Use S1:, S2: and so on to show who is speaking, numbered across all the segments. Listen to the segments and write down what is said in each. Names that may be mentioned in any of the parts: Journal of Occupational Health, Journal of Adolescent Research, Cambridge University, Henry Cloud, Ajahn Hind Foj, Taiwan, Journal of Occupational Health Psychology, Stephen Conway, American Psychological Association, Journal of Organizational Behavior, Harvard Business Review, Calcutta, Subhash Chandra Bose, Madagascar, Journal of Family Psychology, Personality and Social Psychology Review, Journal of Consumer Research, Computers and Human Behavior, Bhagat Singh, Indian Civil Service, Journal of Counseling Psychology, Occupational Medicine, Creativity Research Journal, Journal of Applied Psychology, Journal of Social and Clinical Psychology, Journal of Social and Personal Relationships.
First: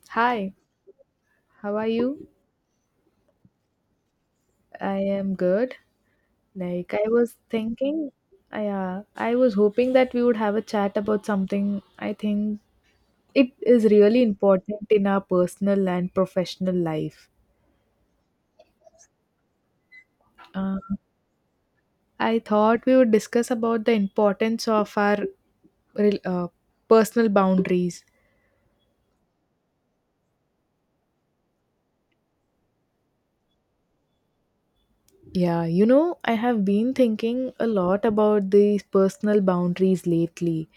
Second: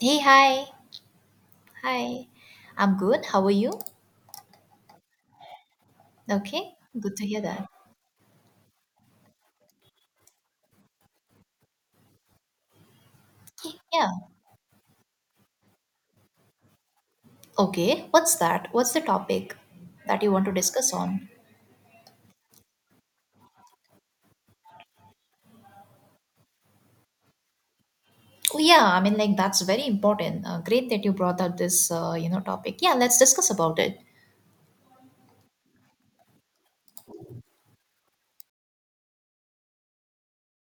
S1: Hey,
S2: Hi,
S1: hi.
S2: how are
S1: Hi.
S2: you?
S1: I'm good. How are you?
S2: I am good.
S1: Okay.
S2: Like I
S1: Good to
S2: was
S1: hear that.
S2: thinking, I was hoping that we would have a chat about something I think it
S1: Okay,
S2: is
S1: yeah.
S2: really important in our personal and professional life.
S1: Okay. What's that? What's the topic that you want to
S2: Uh,
S1: discuss on?
S2: I thought we would discuss about the importance of our rel- uh, personal boundaries.
S1: Oh, yeah. I mean, like, that's very important. Great that you brought up this, topic. Yeah, let's discuss about it.
S2: Yeah, you know, I have been thinking a lot about these personal boundaries lately,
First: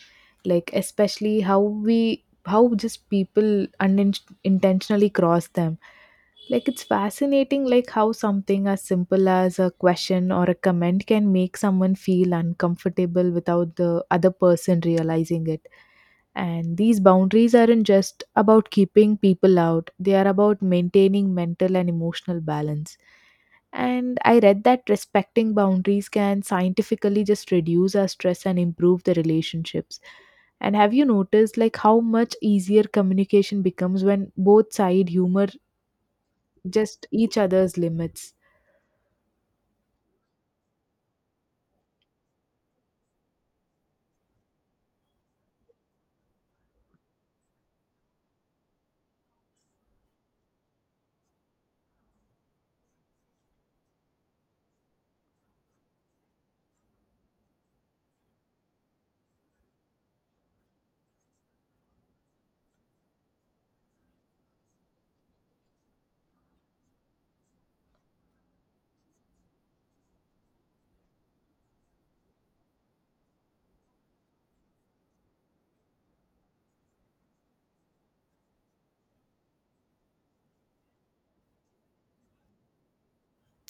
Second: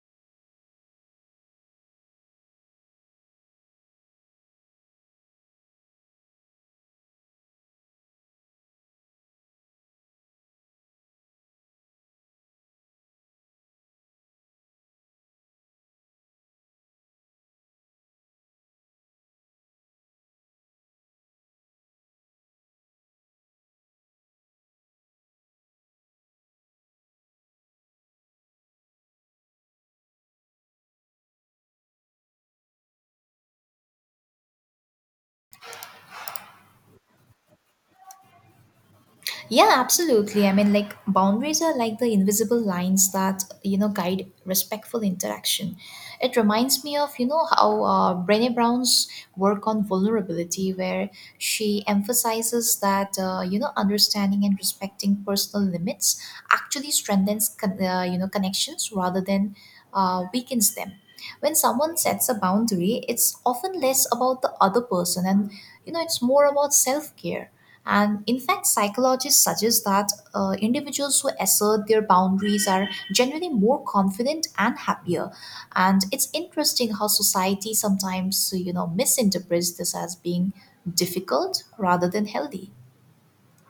S2: like especially how just people unintentionally cross them. Like it's fascinating like how something as simple as a question or a comment can make someone feel uncomfortable without the other person realizing it. And these boundaries aren't just about keeping people out, they are about maintaining mental and emotional balance. And I read that respecting boundaries can scientifically just reduce our stress and improve the relationships. And have you noticed like how much easier communication becomes when both side humor just each other's limits?
S1: Yeah, absolutely. I mean, like boundaries are like the invisible lines that you know guide respectful interaction. It reminds me of you know how Brené Brown's work on vulnerability, where she emphasizes that you know understanding and respecting personal limits actually strengthens you know connections rather than weakens them. When someone sets a boundary, it's often less about the other person and you know it's more about self care, and in fact, psychologists suggest that individuals who assert their boundaries are generally more confident and happier. And it's interesting how society sometimes, you know, misinterprets this as being difficult rather than healthy.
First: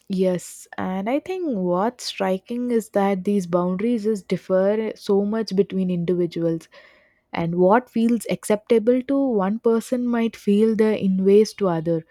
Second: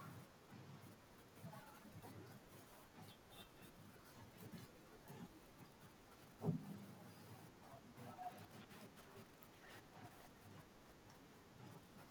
S2: Yes, and I think what's striking is that these boundaries just differ so much between individuals, and what feels acceptable to one person might feel the inways to other.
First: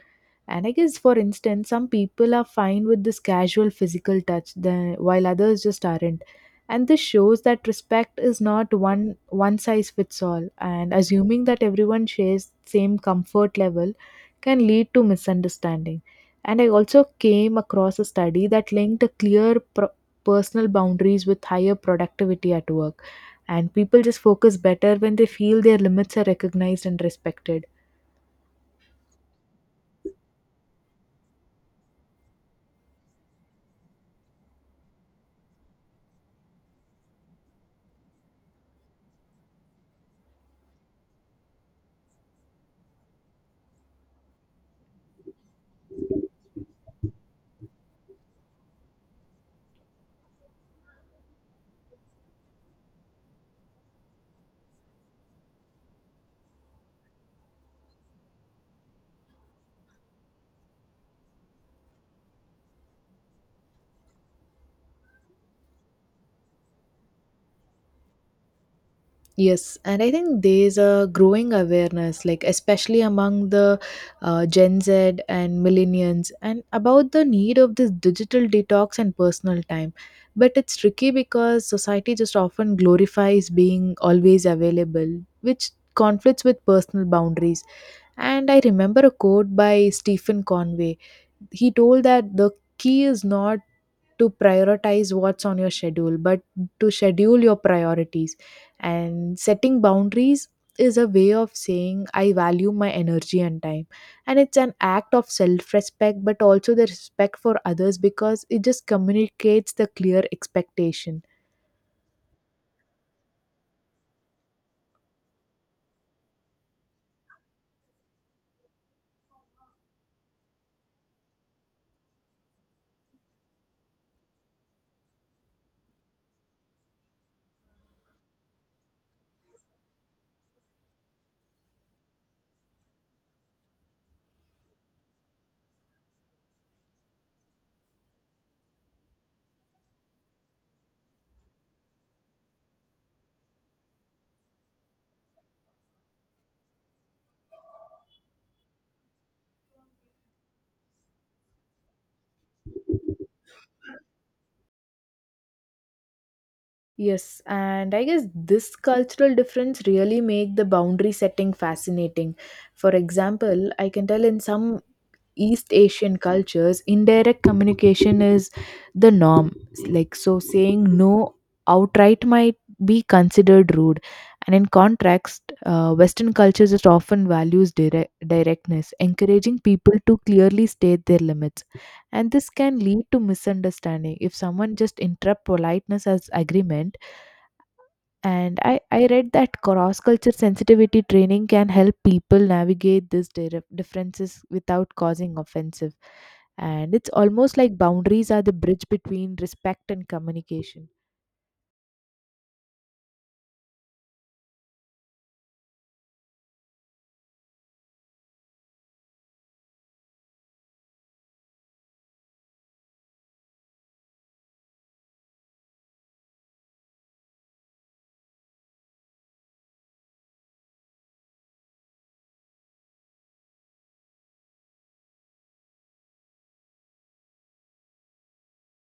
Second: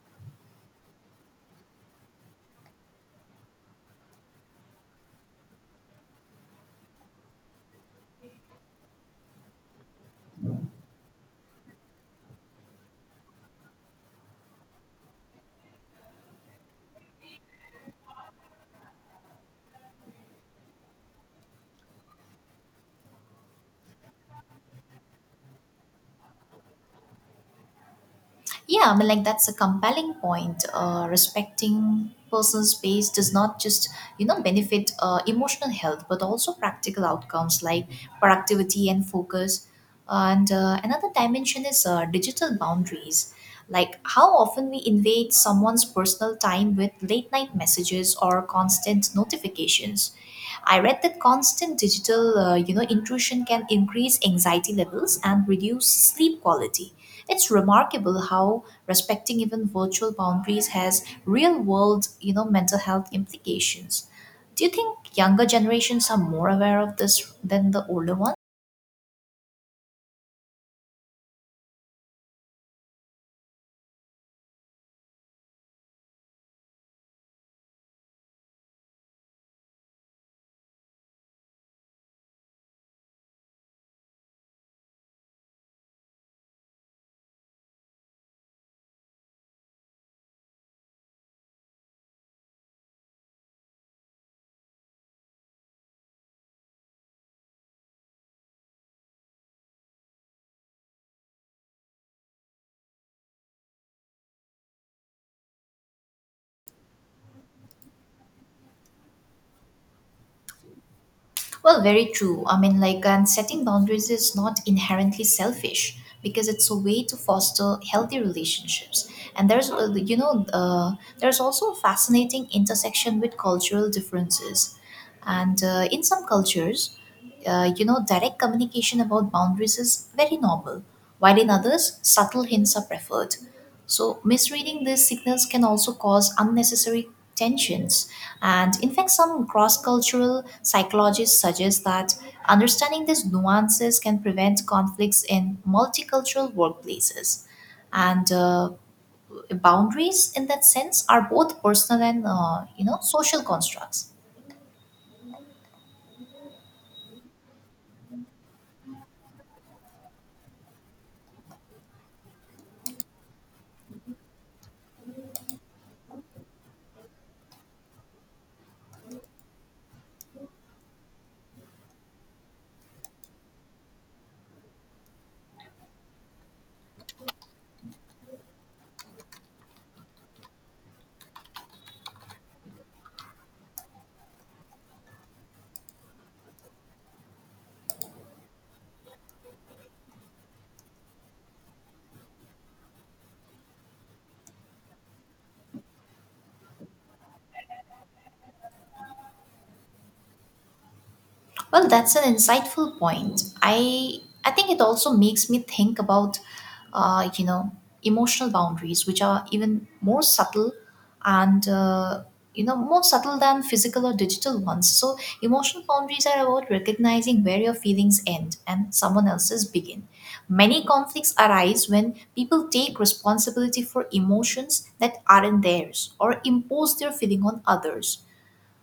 S2: And I guess, for instance, some people are fine with this casual physical touch, the, while others just aren't. And this shows that respect is not one size fits all. And assuming that everyone shares same comfort level can lead to misunderstanding. And I also came across a study that linked a clear personal boundaries with higher productivity at work. And people just focus better when they feel their limits are recognized and respected.
S1: Yeah, I mean, like that's a compelling point. Respecting personal space does not just, you know, benefit emotional health, but also practical outcomes like productivity and focus. And another dimension is digital boundaries. Like how often we invade someone's personal time with late night messages or constant notifications. I read that constant digital, you know, intrusion can increase anxiety levels and reduce sleep quality. It's remarkable how respecting even virtual boundaries has real world, you know, mental health implications. Do you think younger generations are more aware of this than the older ones?
S2: Yes, and I think there's a growing awareness, like especially among the Gen Z and millennials, and about the need of this digital detox and personal time. But it's tricky because society just often glorifies being always available, which conflicts with personal boundaries. And I remember a quote by Stephen Conway. He told that the key is not to prioritize what's on your schedule, but to schedule your priorities. And setting boundaries is a way of saying I value my energy and time. And it's an act of self respect, but also the respect for others because it just communicates the clear expectation.
S1: Well, very true. I mean, like, and setting boundaries is not inherently selfish because it's a way to foster healthy relationships. And there's also a fascinating intersection with cultural differences. And in some cultures, you know, direct communication about boundaries is very normal, while in others, subtle hints are preferred. So, misreading these signals can also cause unnecessary tensions. And in fact, some cross cultural psychologists suggest that understanding these nuances can prevent conflicts in multicultural workplaces. And boundaries, in that sense, are both personal and, you know, social constructs.
S2: Yes, and I guess this cultural difference really make the boundary setting fascinating. For example, I can tell in some East Asian cultures, indirect communication is the norm. Like so saying no outright might be considered rude. And in contrast, Western cultures it often values directness, encouraging people to clearly state their limits. And this can lead to misunderstanding. If someone just interrupt politeness as agreement, and I read that cross culture sensitivity training can help people navigate these differences without causing offensive. And it's almost like boundaries are the bridge between respect and communication.
S1: Well, that's an insightful point. I think it also makes me think about, you know, emotional boundaries, which are even more subtle, and you know, more subtle than physical or digital ones. So, emotional boundaries are about recognizing where your feelings end and someone else's begin. Many conflicts arise when people take responsibility for emotions that aren't theirs or impose their feeling on others.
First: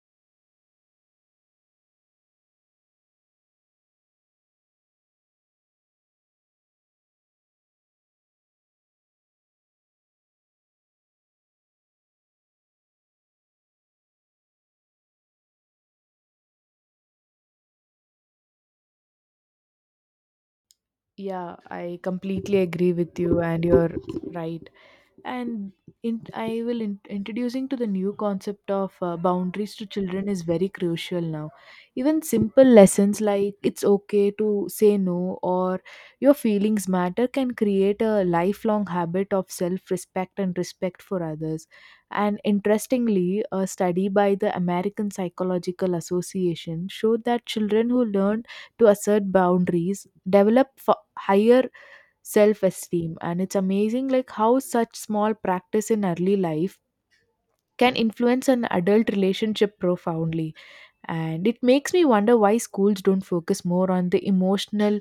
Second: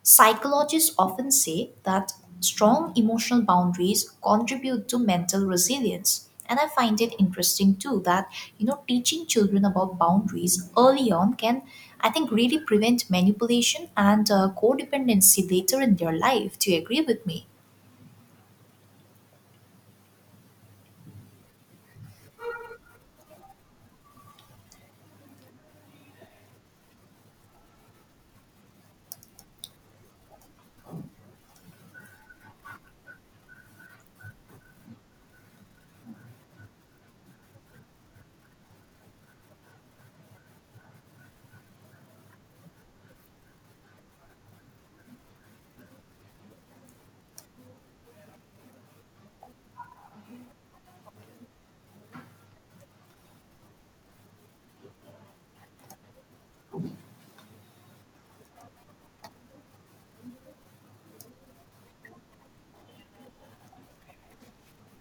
S1: Psychologists often say that strong emotional boundaries contribute to mental resilience. And I find it interesting too that, you know, teaching children about boundaries early on can, I think, really prevent manipulation and codependency later in their life. Do you agree with me?
S2: Yeah, I completely agree with you, and you're right. And in, I will in, introducing to the new concept of boundaries to children is very crucial now. Even simple lessons like it's okay to say no or your feelings matter can create a lifelong habit of self respect and respect for others. And interestingly, a study by the American Psychological Association showed that children who learn to assert boundaries develop higher self-esteem, and it's amazing like how such small practice in early life can influence an adult relationship profoundly. And it makes me wonder why schools don't focus more on the emotional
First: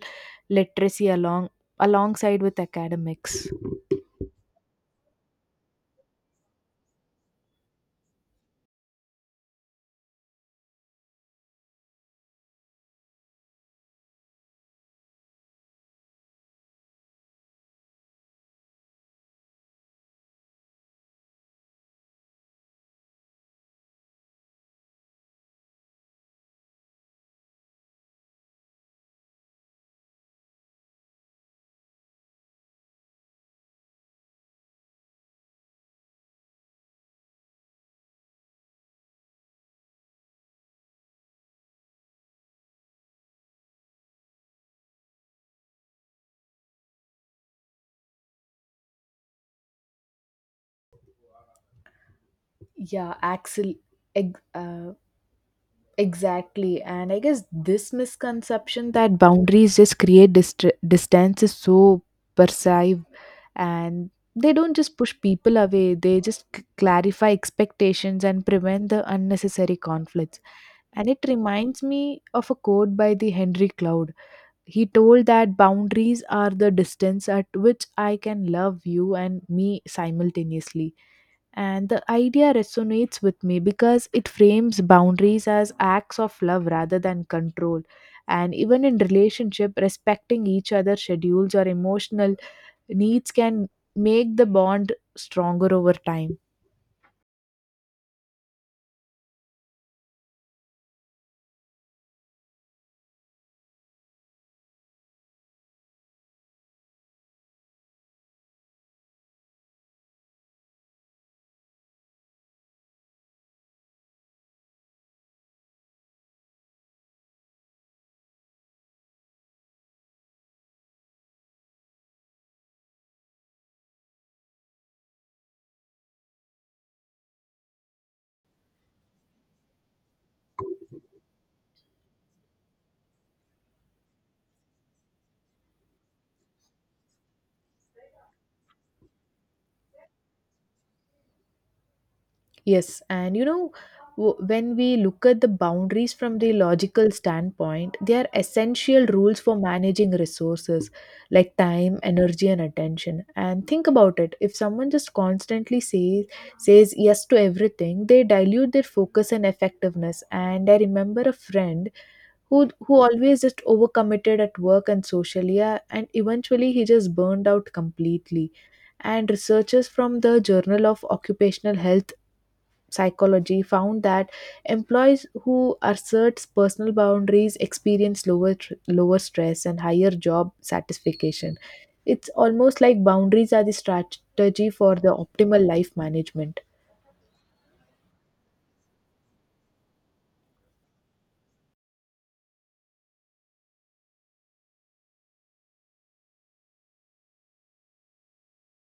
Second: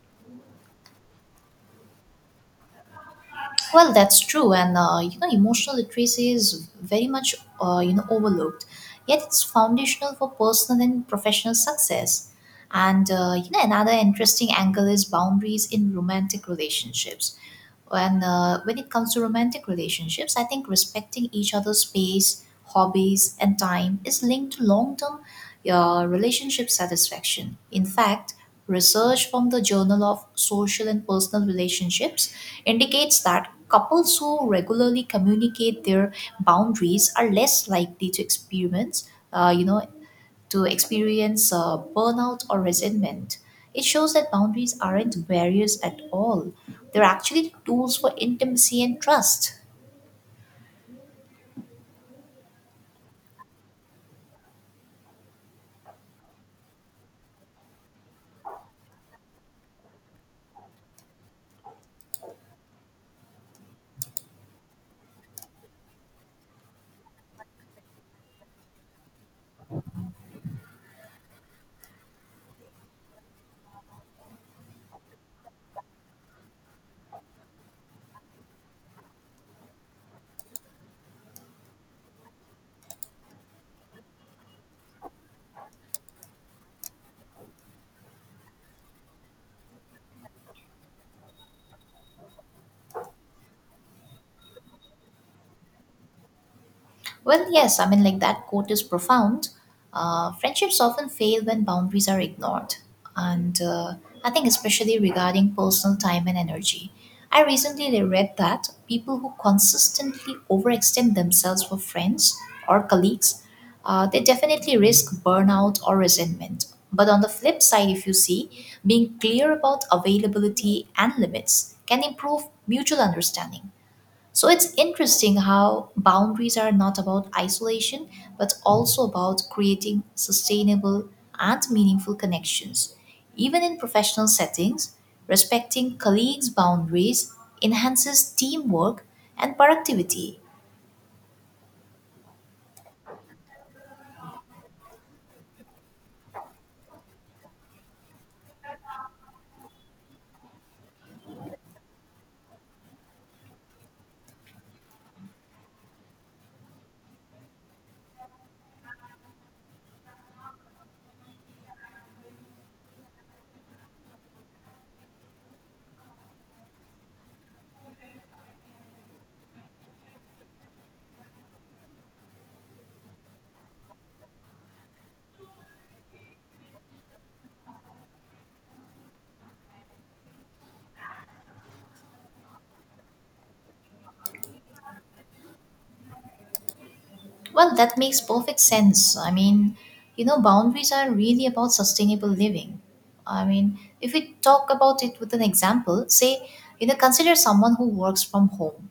S2: literacy alongside with academics.
S1: Well, that's true, and you know, emotional literacy is very much you know overlooked. Yet it's foundational for personal and professional success. And you know, another interesting angle is boundaries in romantic relationships. And when it comes to romantic relationships, I think respecting each other's space, hobbies, and time is linked to long term relationship satisfaction. In fact, research from the Journal of Social and Personal Relationships indicates that couples who regularly communicate their boundaries are less likely to experience. To experience burnout or resentment. It shows that boundaries aren't barriers at all, they're actually tools for intimacy and trust.
S2: Yeah axel ex- uh, exactly and I guess this misconception that boundaries just create distance is so perceived. And they don't just push people away, they just clarify expectations and prevent the unnecessary conflicts. And it reminds me of a quote by the Henry Cloud. He told that boundaries are the distance at which I can love you and me simultaneously. And the idea resonates with me because it frames boundaries as acts of love rather than control. And even in relationship, respecting each other's schedules or emotional needs can make the bond stronger over time.
S1: Well, yes, I mean, like that quote is profound. Friendships often fail when boundaries are ignored. And I think, especially regarding personal time and energy. I recently read that people who consistently overextend themselves for friends or colleagues, they definitely risk burnout or resentment. But on the flip side, if you see, being clear about availability and limits can improve mutual understanding. So it's interesting how boundaries are not about isolation, but also about creating sustainable and meaningful connections. Even in professional settings, respecting colleagues' boundaries enhances teamwork and productivity.
S2: Yes, and you know, when we look at the boundaries from the logical standpoint, they are essential rules for managing resources like time, energy, and attention. And think about it: if someone just constantly says yes to everything, they dilute their focus and effectiveness. And I remember a friend who always just overcommitted at work and socially, yeah, and eventually he just burned out completely. And researchers from the Journal of Occupational Health Psychology found that employees who assert personal boundaries experience lower stress and higher job satisfaction. It's almost like boundaries are the strategy for the optimal life management.
S1: Well, that makes perfect sense. I mean, you know, boundaries are really about sustainable living. I mean, if we talk about it with an example, say, you know, consider someone who works from home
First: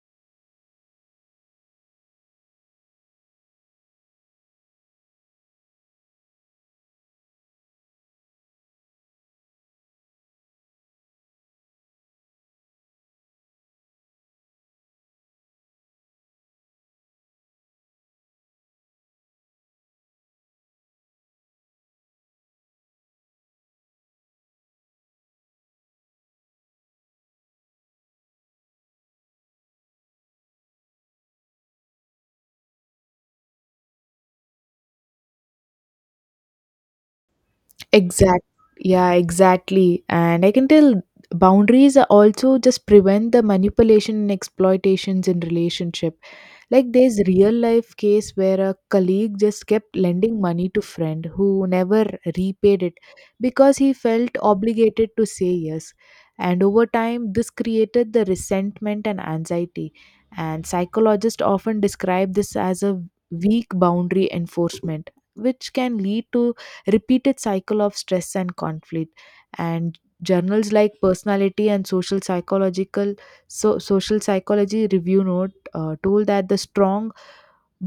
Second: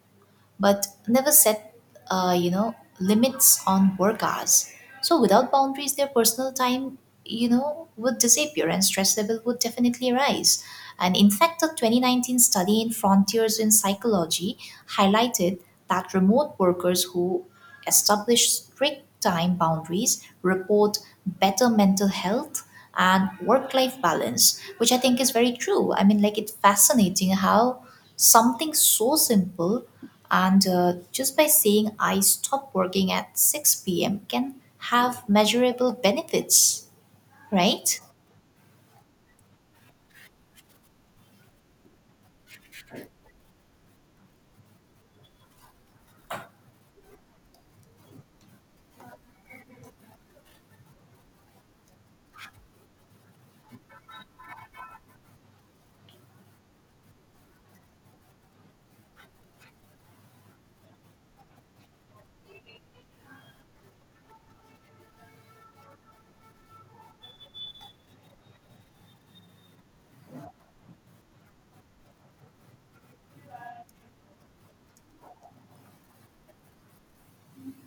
S1: but never set you know limits on work hours. So without boundaries their personal time you know would disappear and stress level would definitely rise. And in fact a 2019 study in frontiers in psychology highlighted that remote workers who establish strict time boundaries report better mental health and work life balance, which I think is very true. I mean like it's fascinating how something so simple, and just by saying I stop working at 6 p.m. can have measurable benefits, right?
S2: Exact. Yeah, exactly. And I can tell boundaries are also just prevent the manipulation and exploitations in relationship. Like there's real life case where a colleague just kept lending money to friend who never repaid it because he felt obligated to say yes. And over time this created the resentment and anxiety. And psychologists often describe this as a weak boundary enforcement, which can lead to repeated cycle of stress and conflict. And journals like personality and social psychological so social psychology review note told that the strong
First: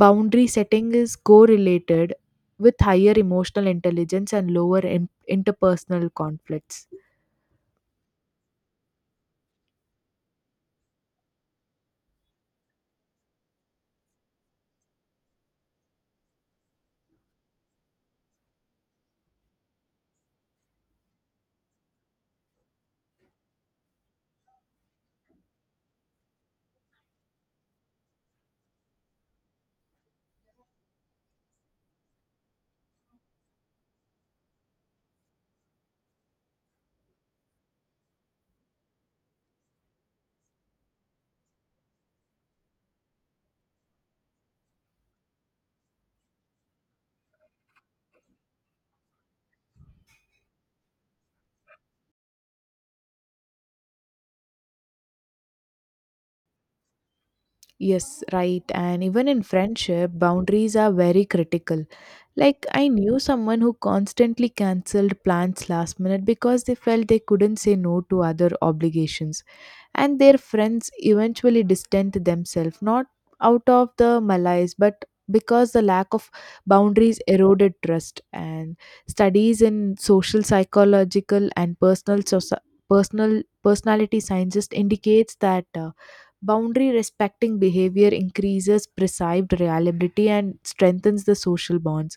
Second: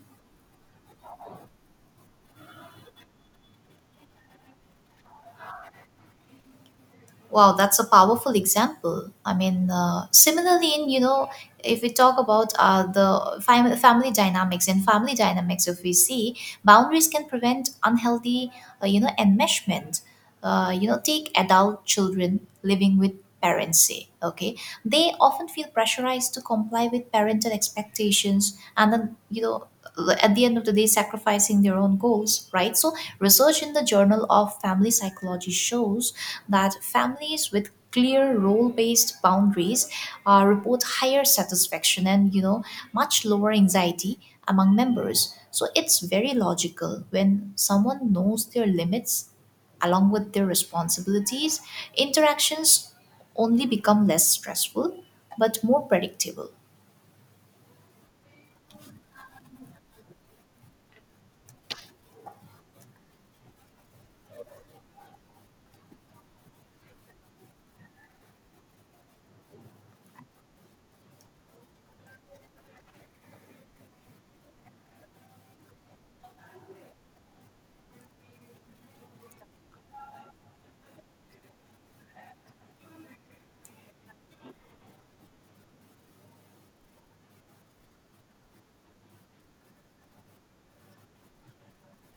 S2: boundary setting is correlated with higher emotional intelligence and lower interpersonal conflicts.
S1: Wow, that's a powerful example. I mean, similarly, in you know, if we talk about family dynamics and family dynamics, if we see boundaries can prevent unhealthy, you know, enmeshment. You know, take adult children living with parents. Say, okay, they often feel pressurized to comply with parental expectations, and then you know, at the end of the day, sacrificing their own goals. Right. So, research in the Journal of Family Psychology shows that families with clear role-based boundaries report higher satisfaction and you know much lower anxiety among members. So it's very logical when someone knows their limits along with their responsibilities, interactions only become less stressful but more predictable.
S2: Yes, right, and even in friendship boundaries are very critical. Like I knew someone who constantly cancelled plans last minute because they felt they couldn't say no to other obligations, and their friends eventually distant themselves, not out of the malaise but because the lack of boundaries eroded trust. And studies in social psychological and personality science indicates that boundary respecting behavior increases perceived reliability and strengthens the social bonds.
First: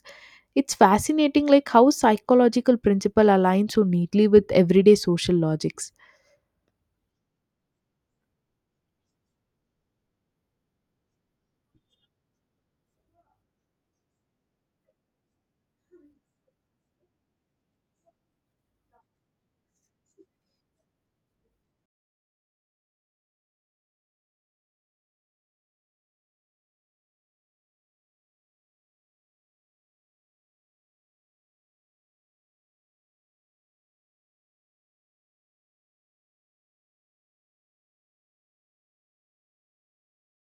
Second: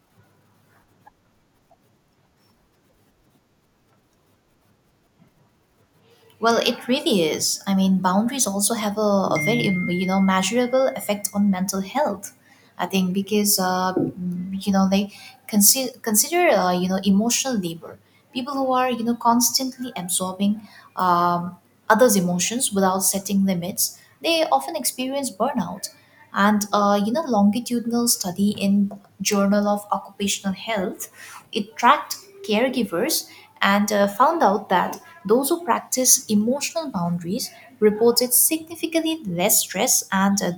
S2: It's fascinating like how psychological principle aligns so neatly with everyday social logics.
S1: Well, it really is. I mean, boundaries also have a very you know measurable effect on mental health. I think because you know they consider you know emotional labor. People who are you know constantly absorbing um, others' emotions without setting limits, they often experience burnout. And you know, longitudinal study in Journal of Occupational Health, it tracked caregivers and found out that those who practice emotional boundaries reported significantly less stress and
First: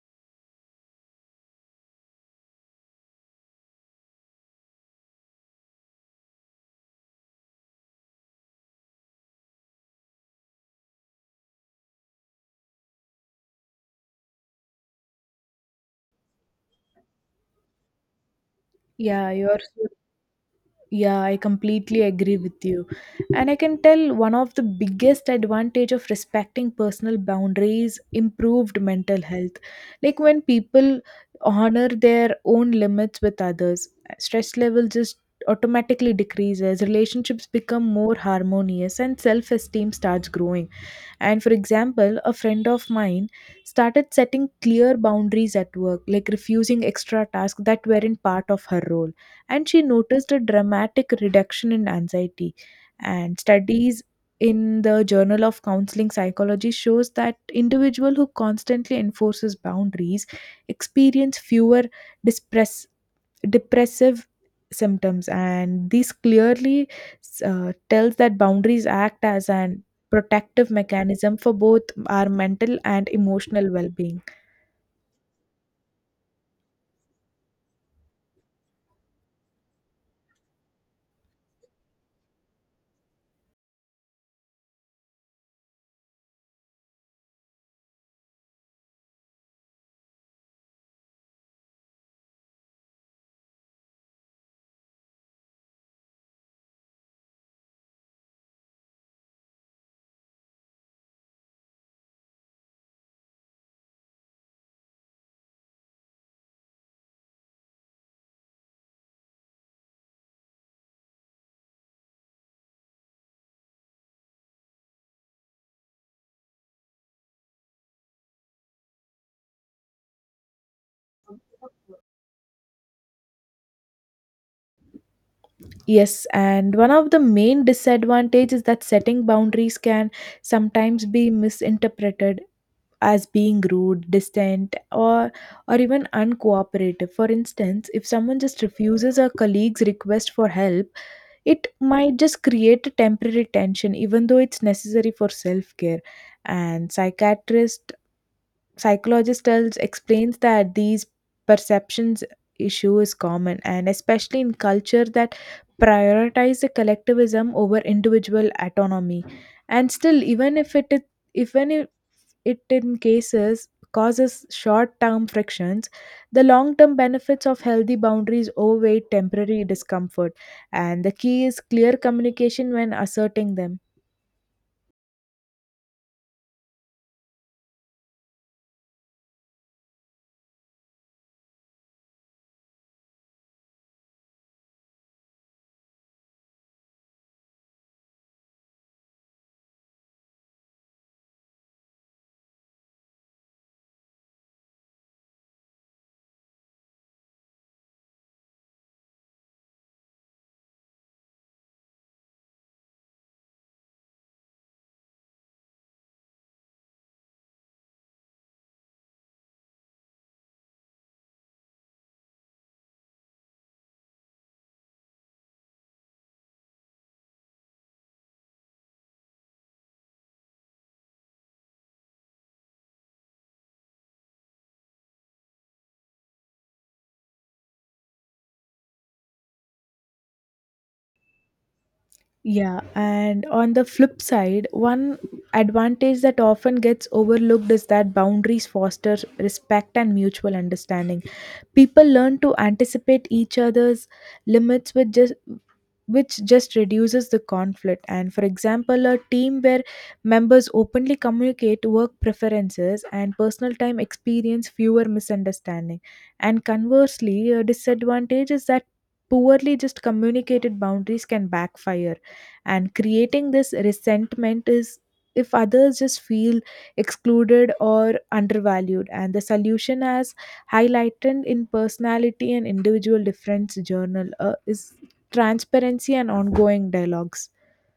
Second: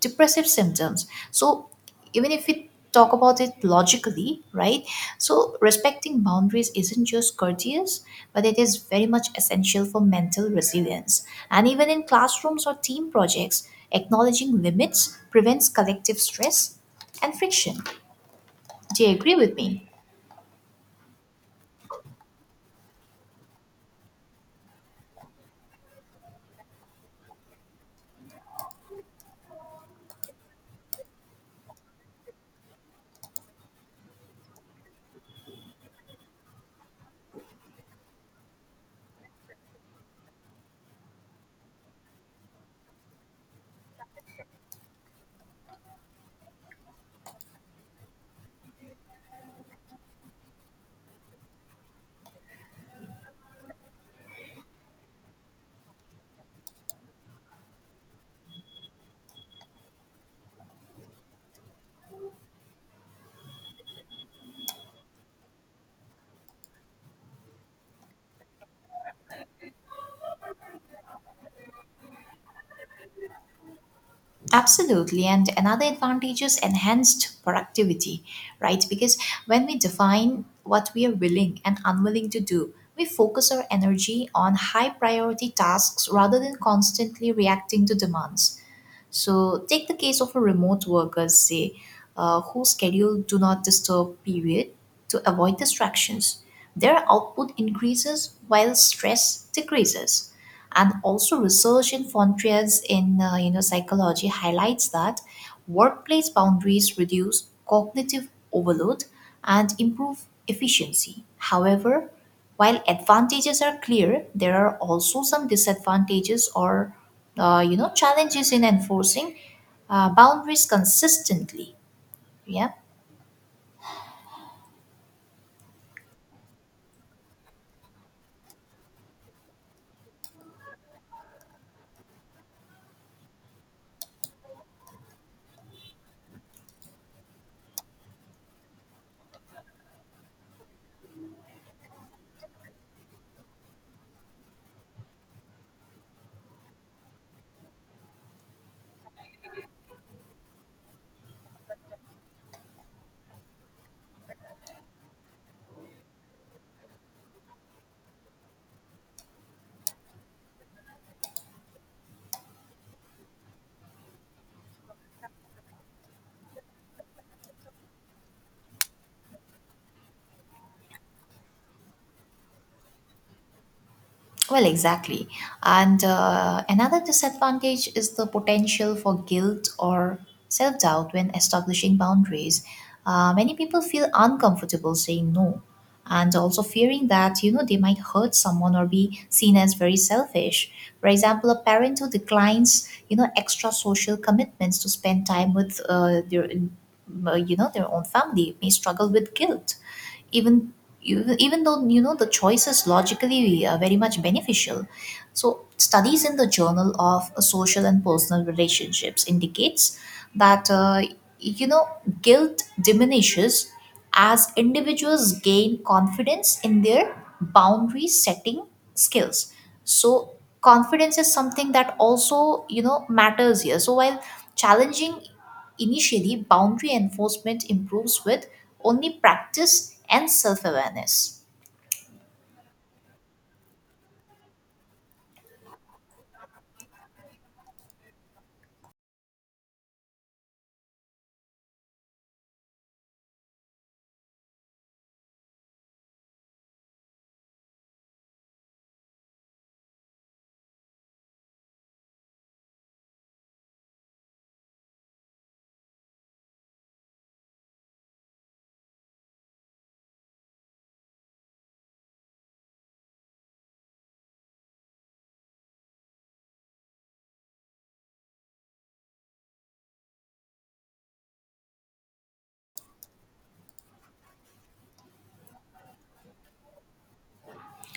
S1: depressive symptoms. So, even if we talk about it logically, right? So, respecting boundaries isn't just courteous, but it is very much essential for mental resilience. And even in classrooms or team projects, acknowledging limits prevents collective stress and friction. Do you
S2: Yeah,
S1: agree with
S2: you're
S1: me?
S2: Yeah, I completely agree with you. And I can tell one of the biggest advantage of respecting personal boundaries improved mental health. Like when people honor their own limits with others, stress level just automatically decreases, relationships become more harmonious and self-esteem starts growing. And for example, a friend of mine started setting clear boundaries at work, like refusing extra tasks that weren't part of her role. And she noticed a dramatic reduction in anxiety. And studies in the Journal of Counseling Psychology shows that individual who constantly enforces boundaries experience fewer distress depressive symptoms, and these clearly tells that boundaries act as an protective mechanism for both our mental and emotional well-being.
S1: Absolutely. And another advantage is enhanced productivity, right? Because when we define what we are willing and unwilling to do, we focus our energy on high priority tasks rather than constantly reacting to demands. So, take the case of a remote worker, say, whose schedule do not disturb period to avoid distractions. Their output increases while stress decreases. And also research in frontiers in you know psychology highlights that workplace boundaries reduce cognitive overload and improve efficiency. However while advantages are clear there are also some disadvantages or you know challenges in enforcing boundaries consistently, yeah.
S2: Yes, and one of the main disadvantages is that setting boundaries can sometimes be misinterpreted as being rude, distant, or even uncooperative. For instance, if someone just refuses a colleague's request for help, it might just create a temporary tension even though it's necessary for self-care. And psychiatrist psychologist tells explains that these perceptions issue is common and especially in culture that prioritize the collectivism over individual autonomy. And still, even if it is even it in cases causes short-term frictions, the long-term benefits of healthy boundaries outweigh temporary discomfort, and the key is clear communication when asserting them.
S1: Well, exactly. And another disadvantage is the potential for guilt or self doubt when establishing boundaries. Many people feel uncomfortable saying no and also fearing that you know they might hurt someone or be seen as very selfish. For example a parent who declines you know extra social commitments to spend time with their you know their own family may struggle with guilt, even even though you know the choices logically are very much beneficial. So studies in the journal of social and personal relationships indicates that you know guilt diminishes as individuals gain confidence in their boundary setting skills. So confidence is something that also you know matters here. So while challenging initially, boundary enforcement improves with only practice and self awareness.
S2: Yeah, and on the flip side, one advantage that often gets overlooked is that boundaries foster respect and mutual understanding. People learn to anticipate each other's limits with just which just reduces the conflict. And for example, a team where members openly communicate work preferences and personal time experience fewer misunderstanding. And conversely, a disadvantage is that poorly just communicated boundaries can backfire and creating this resentment is if others just feel excluded or undervalued. And the solution, as highlighted in personality and individual difference journal, is transparency and ongoing dialogues.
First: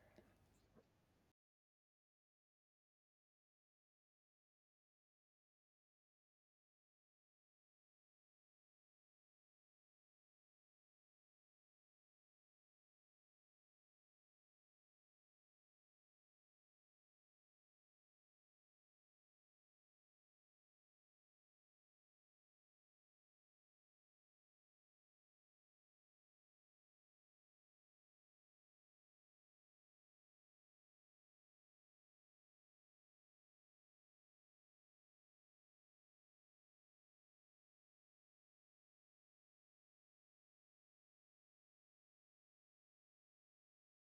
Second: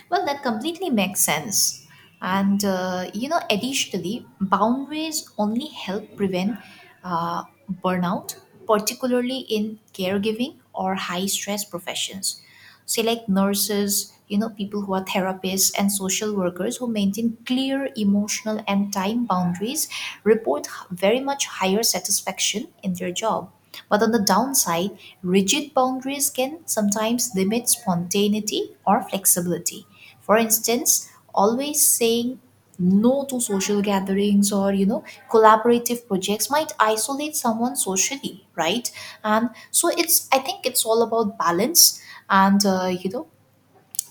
S1: Well, that completely makes sense. And, you know, additionally, boundaries only help prevent uh, burnout, particularly in caregiving or high stress professions. Say, like nurses, you know, people who are therapists and social workers who maintain clear emotional and time boundaries report very much higher satisfaction in their job. But on the downside, rigid boundaries can sometimes limit spontaneity or flexibility. For instance, always saying no to social gatherings or you know collaborative projects might isolate someone socially, right? And so it's I think it's all about balance. And you know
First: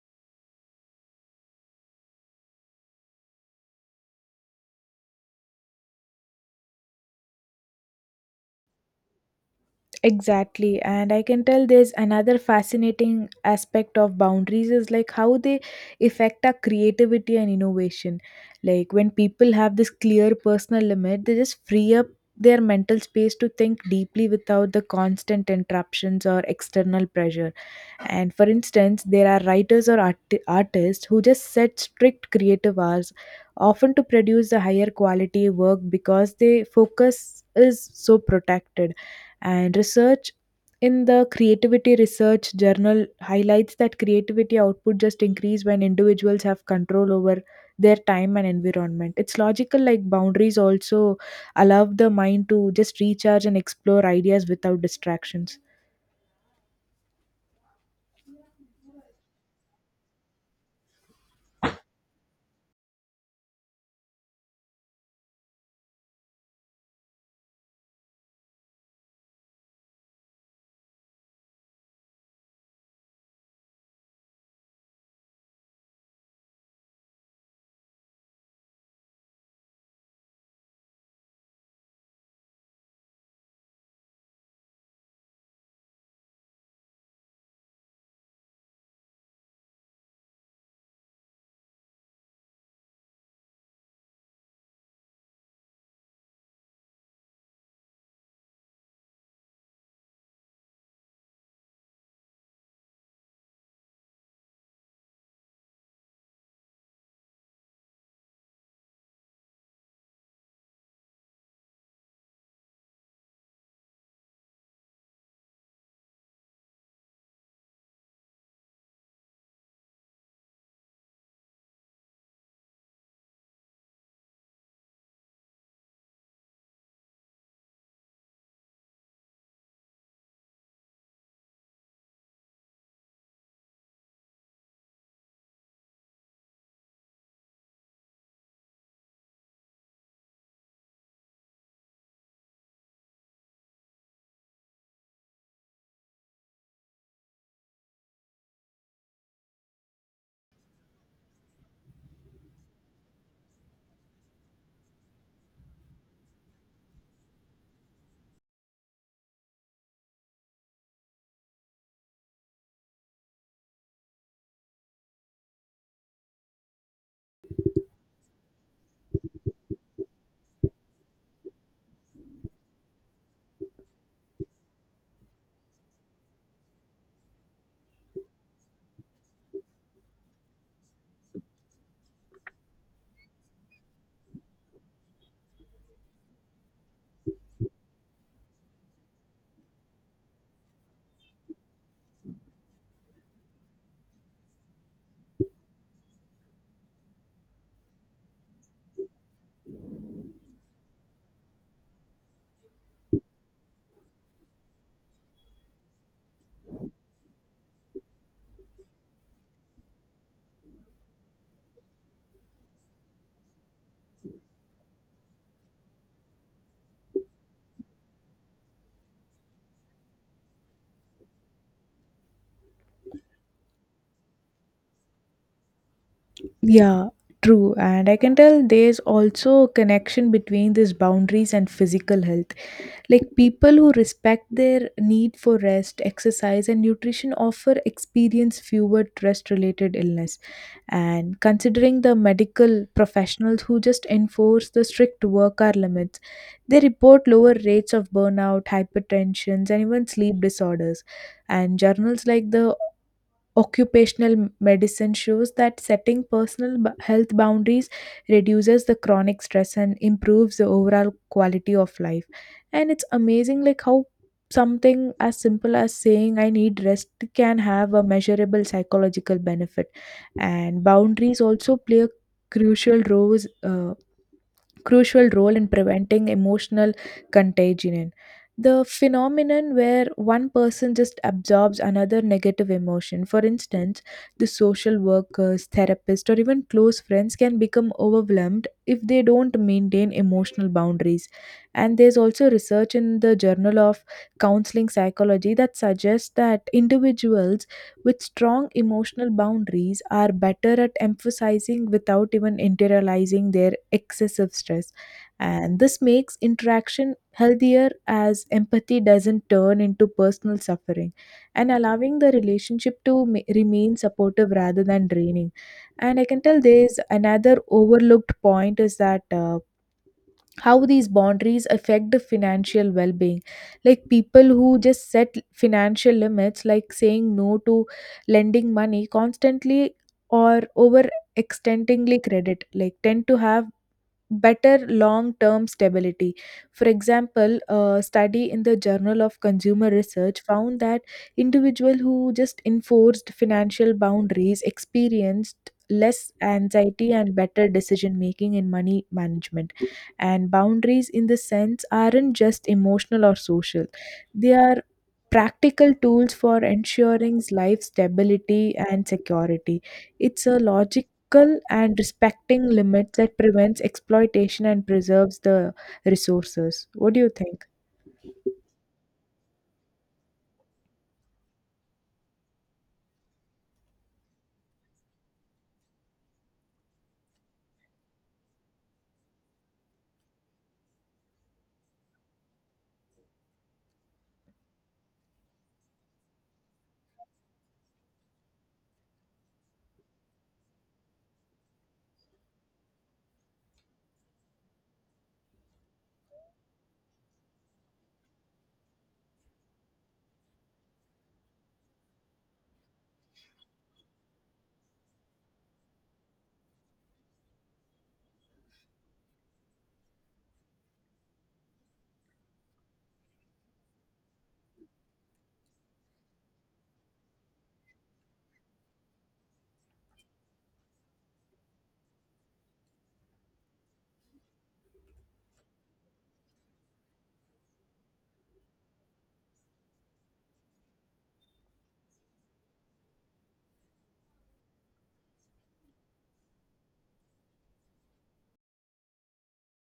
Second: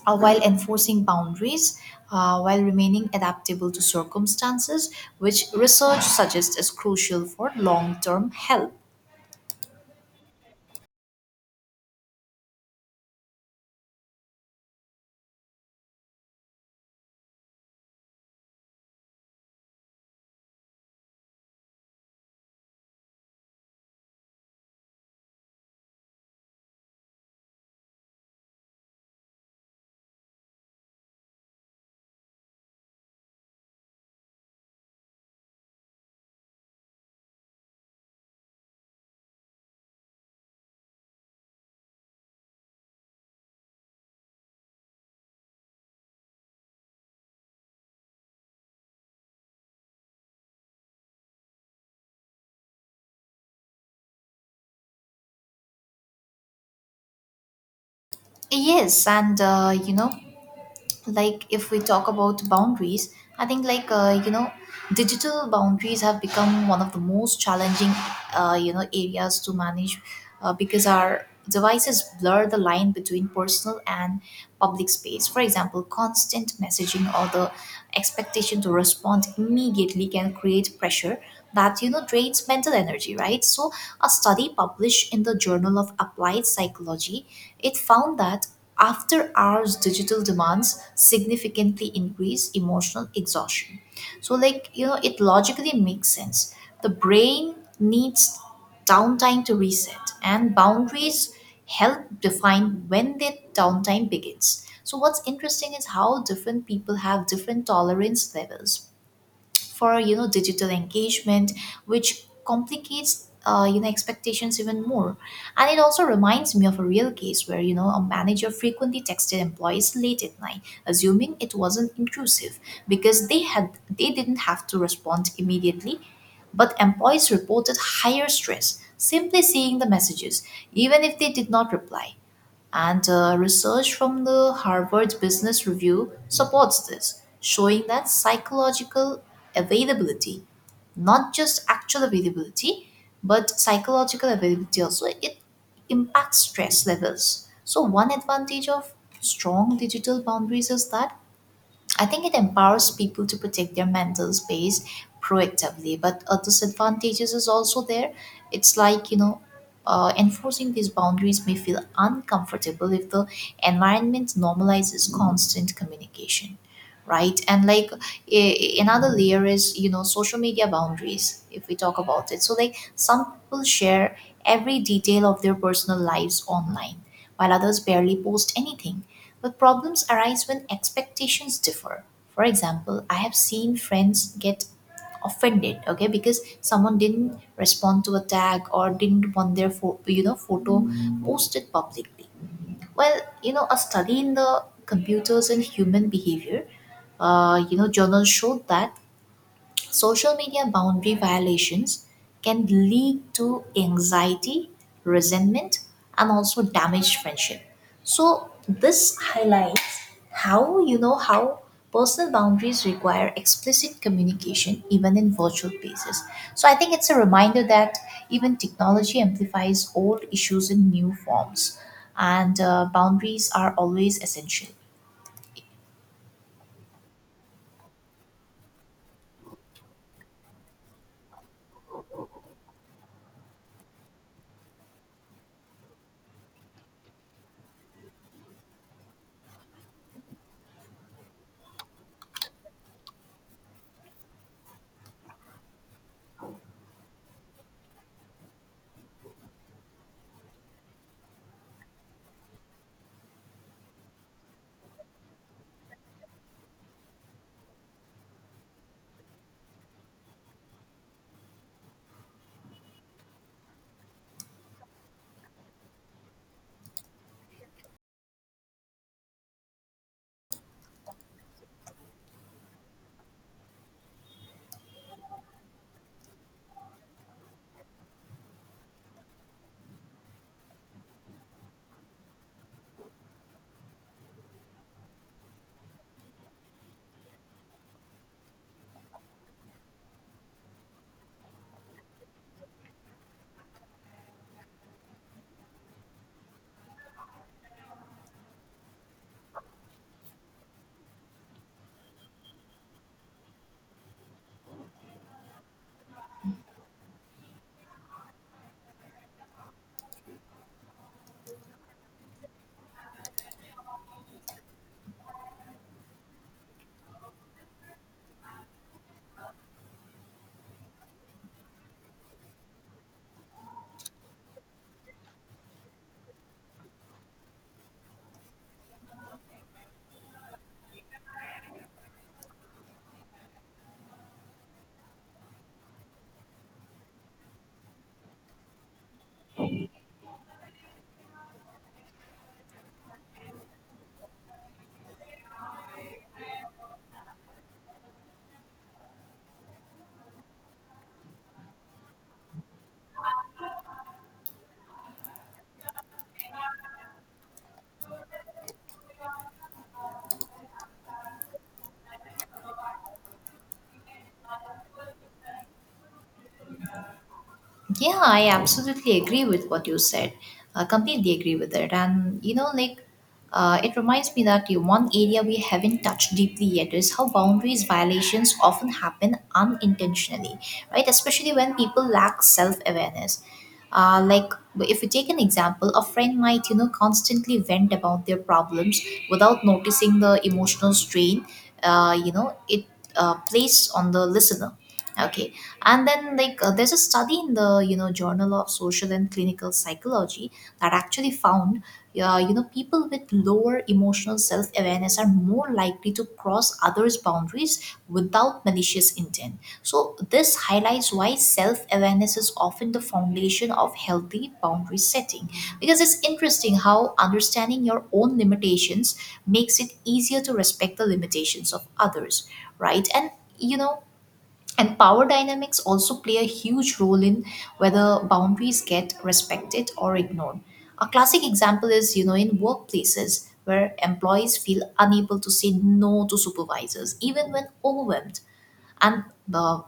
S1: while enforcing boundaries, while remaining adaptable to circumstances, which research suggests is crucial for long-term health.
S2: Exactly, and I can tell there's another fascinating aspect of boundaries is like how they affect our creativity and innovation. Like when people have this clear personal limit, they just free up their mental space to think deeply without the constant interruptions or external pressure. And for instance, there are writers or artists who just set strict creative hours, often to produce a higher quality work because their focus is so protected. And research in the Creativity Research Journal highlights that creativity output just increase when individuals have control over their time and environment. It's logical like boundaries also allow the mind to just recharge and explore ideas without distractions.
S1: Yes, and you know, like if we talk about boundaries, I think like you know, digital boundaries have become one of the most challenging you know areas to manage because our devices blur the line between personal and public space. For example, constant messaging or the expectation to respond immediately can create pressure that you know drains mental energy, right? So, a study published in the Journal of Applied Psychology, it found that after hours digital demands significantly increase emotional exhaustion. So, it logically makes sense. The brain needs downtime to reset, and boundaries help define when that downtime begins. So what's interesting is how different people have different tolerance levels for digital engagement, which complicates expectations even more. And it also reminds me of a real case where a manager frequently texted employees late at night, assuming it wasn't intrusive because they didn't have to respond immediately, but employees reported higher stress simply seeing the messages, even if they did not reply. And research from the Harvard Business Review supports this, showing that psychological availability, not just actual availability, but psychological availability also, it impacts stress levels. So, one advantage of strong digital boundaries is that I think it empowers people to protect their mental space proactively, but a disadvantages is also there. It's like enforcing these boundaries may feel uncomfortable if the environment normalizes constant communication, right? And like another layer is social media boundaries. If we talk about it, so like some people share every detail of their personal lives online, while others barely post anything, but problems arise when expectations differ. For example, I have seen friends get offended, okay, because someone didn't respond to a tag or didn't want their photo posted publicly. Well, a study in the computers and human behavior, journal showed that social media boundary violations can lead to anxiety, resentment, and also damaged friendship. So this highlights how you know how personal boundaries require explicit communication even in virtual spaces. So I think it's a reminder that even technology amplifies old issues in new forms, and boundaries are always essential.
S2: Yeah, true. And I can tell there's also a connection between these boundaries and physical health. Like people who respect their need for rest, exercise, and nutrition offer experience fewer stress-related illness. And considering the medical professionals who just enforce the strict work hour limits, they report lower rates of burnout, hypertensions, and even sleep disorders. And journals like the Occupational medicine shows that setting personal health boundaries reduces the chronic stress and improves the overall quality of life. And it's amazing, like, how something as simple as saying I need rest can have a measurable psychological benefit. And boundaries also play a crucial role uh, crucial role in preventing emotional contagion. The phenomenon where one person just absorbs another negative emotion. For instance, the social workers, therapists, or even close friends can become overwhelmed if they don't maintain emotional boundaries. And there's also research in the Journal of Counseling Psychology that suggests that individuals with strong emotional boundaries are better at emphasizing without even internalizing their excessive stress. And this makes interaction healthier as empathy doesn't turn into personal suffering and allowing the relationship to remain supportive rather than draining. And I can tell there's another overlooked point is that. How these boundaries affect the financial well-being, like people who just set financial limits, like saying no to lending money constantly or over extendingly credit, like tend to have better long term stability. For example, a study in the Journal of Consumer Research found that individuals who just enforced financial boundaries experienced less anxiety and better decision making in money management. And boundaries, in the sense, aren't just emotional or social, they are practical tools for ensuring life stability and security. It's a logic ethical and respecting limits that prevents exploitation and preserves the resources. What do you think?
S1: Yeah, I absolutely agree with what you said. I completely agree with it. And, it reminds me that the one area we haven't touched deeply yet is how boundaries violations often happen unintentionally, right? Especially when people lack self awareness. Like, if we take an example, a friend might, constantly vent about their problems without noticing the emotional strain, you know, it placed on the listener, okay. And then there's a study in the journal of social and clinical psychology that actually found people with lower emotional self-awareness are more likely to cross others boundaries without malicious intent. So this highlights why self-awareness is often the foundation of healthy boundary setting, because it's interesting how understanding your own limitations makes it easier to respect the limitations of others, right? And you know and power dynamics also play a huge role in whether boundaries get respected or ignored. A classic example is, in workplaces where employees feel unable to say no to supervisors, even when overwhelmed, and uh,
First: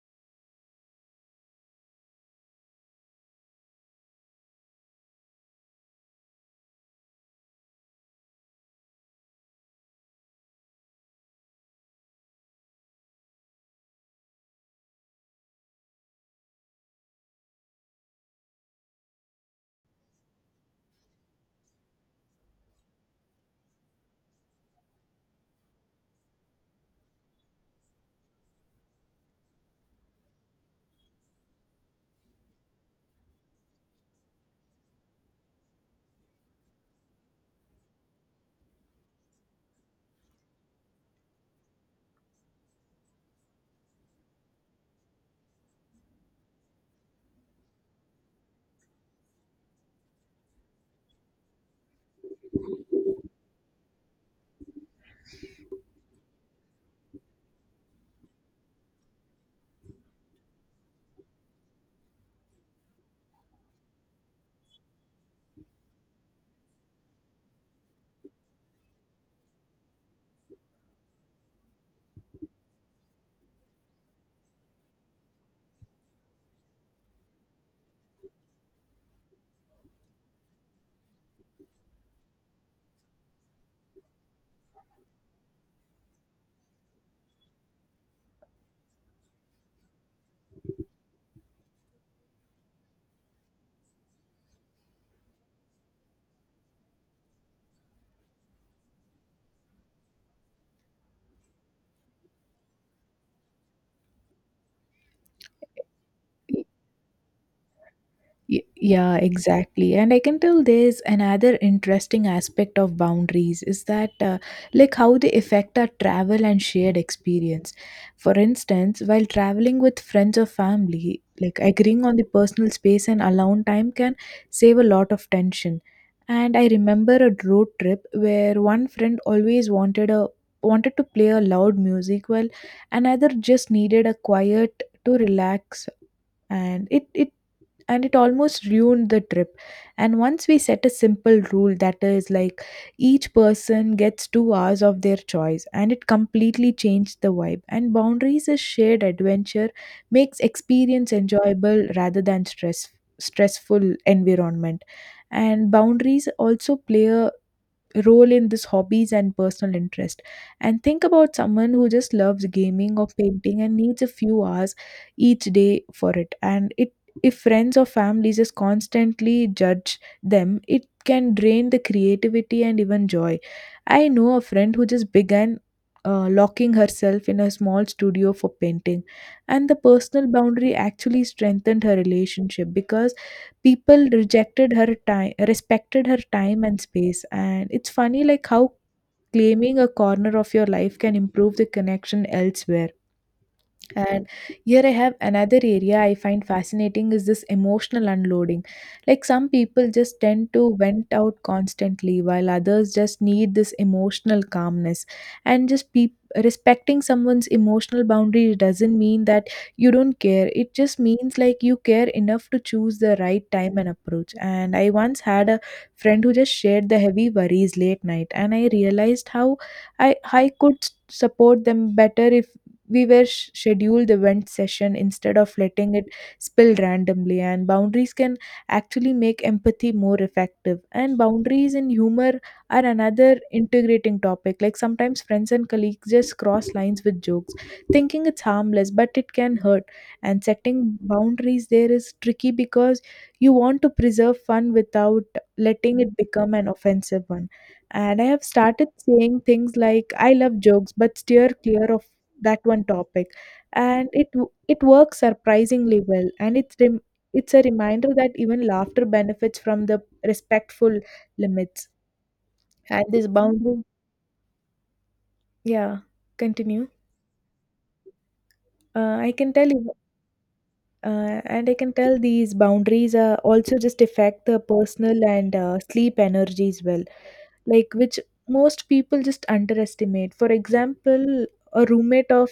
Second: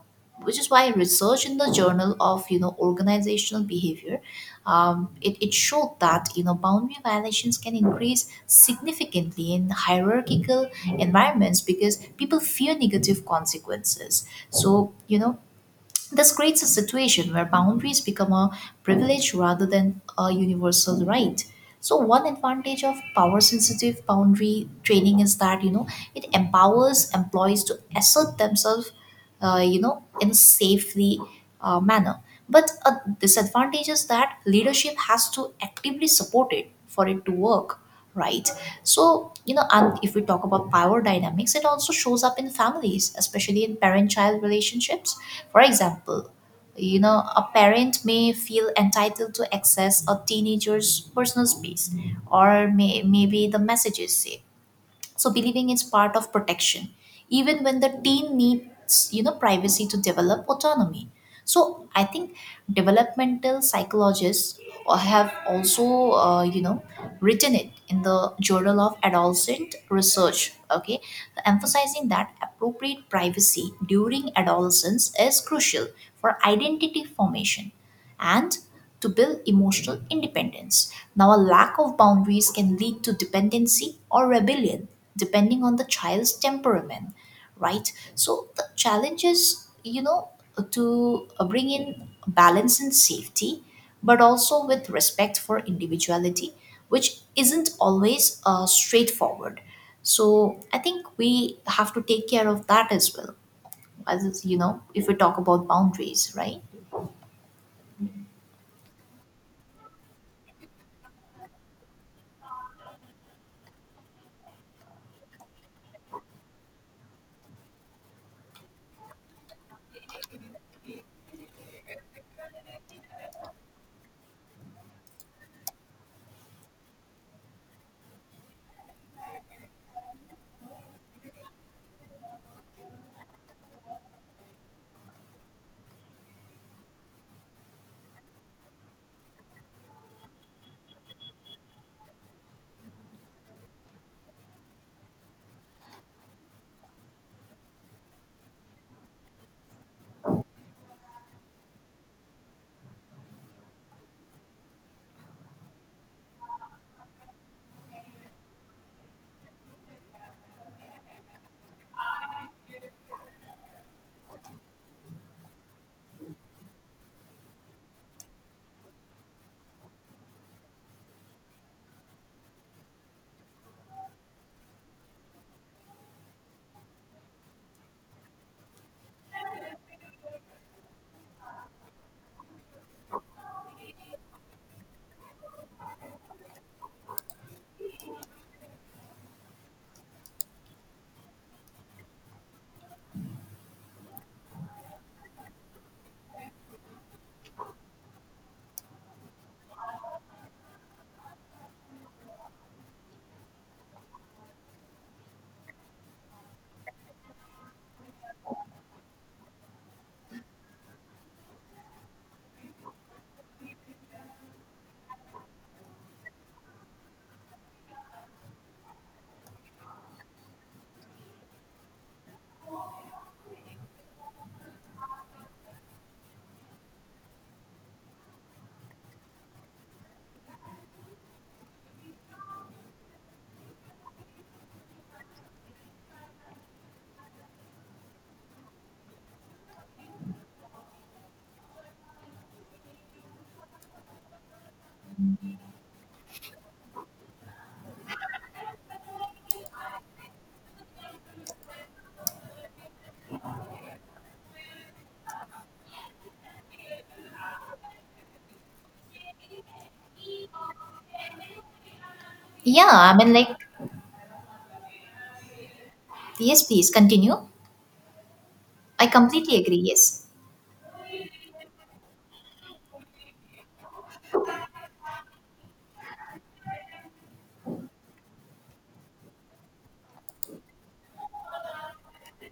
S1: which is why research in the journal of organizational behavior, it showed that boundary violations can increase significantly in hierarchical environments because people fear negative consequences. So this creates a situation where boundaries become a privilege rather than a universal right. So, one advantage of power sensitive boundary training is that, it empowers employees to assert themselves, in a safely manner. But a disadvantage is that leadership has to actively support it for it to work, right? So and if we talk about power dynamics, it also shows up in families, especially in parent child relationships. For example, a parent may feel entitled to access a teenager's personal space, maybe the messages say, so believing is part of protection, even when the teen needs privacy to develop autonomy. So I think developmental psychologists have also uh, you know written it in the journal of adolescent research, okay, emphasizing that appropriate privacy during adolescence is crucial for identity formation and to build emotional independence. Now, a lack of boundaries can lead to dependency or rebellion, depending on the child's temperament, right? So, the challenge is, to bring in balance and safety, but also with respect for individuality, which isn't always straightforward. So, I think we have to take care of that as well, as if we talk about boundaries, right?
S2: Yeah, exactly. And I can tell there's another interesting aspect of boundaries is that, like, how they affect our travel and shared experience. For instance, while traveling with friends or family, like, agreeing on the personal space and alone time can save a lot of tension. And I remember a road trip where one friend always wanted to play a loud music while another just needed a quiet to relax, and it and it almost ruined the trip. And once we set a simple rule that is like each person gets 2 hours of their choice, and it completely changed the vibe. And boundaries is shared adventure makes experience enjoyable rather than stressful environment. And boundaries also play a role in this hobbies and personal interest. And think about someone who just loves gaming or painting and needs a few hours each day for it, and it, if friends or families just constantly judge them, it can drain the creativity and even joy. I know a friend who just began locking herself in a small studio for painting, and the personal boundary actually strengthened her relationship because people rejected her time respected her time and space. And it's funny, like, how claiming a corner of your life can improve the connection elsewhere. And here I have another area I find fascinating is this emotional unloading. Like, some people just tend to vent out constantly, while others just need this emotional calmness. And just peop respecting someone's emotional boundary doesn't mean that you don't care. It just means, like, you care enough to choose the right time and approach. And I once had a friend who just shared the heavy worries late night, and I realized how I I could support them better if we were scheduled the event session instead of letting it spill randomly. And boundaries can actually make empathy more effective. And boundaries in humor are another integrating topic. Like, sometimes friends and colleagues just cross lines with jokes thinking it's harmless, but it can hurt. And setting boundaries there is tricky because you want to preserve fun without letting it become an offensive one. And I have started saying things like, I love jokes, but steer clear of that one topic, and it works surprisingly well. And it's a reminder that even laughter benefits from the respectful limits.
S1: Yeah,
S2: And
S1: I
S2: this
S1: mean, like,
S2: boundary, yeah,
S1: yes, please
S2: continue.
S1: continue. I
S2: I can
S1: completely
S2: tell
S1: agree.
S2: you,
S1: Yes.
S2: and I can tell these boundaries, also just affect the personal and sleep energy as well, like, which most people just underestimate. For example, a roommate of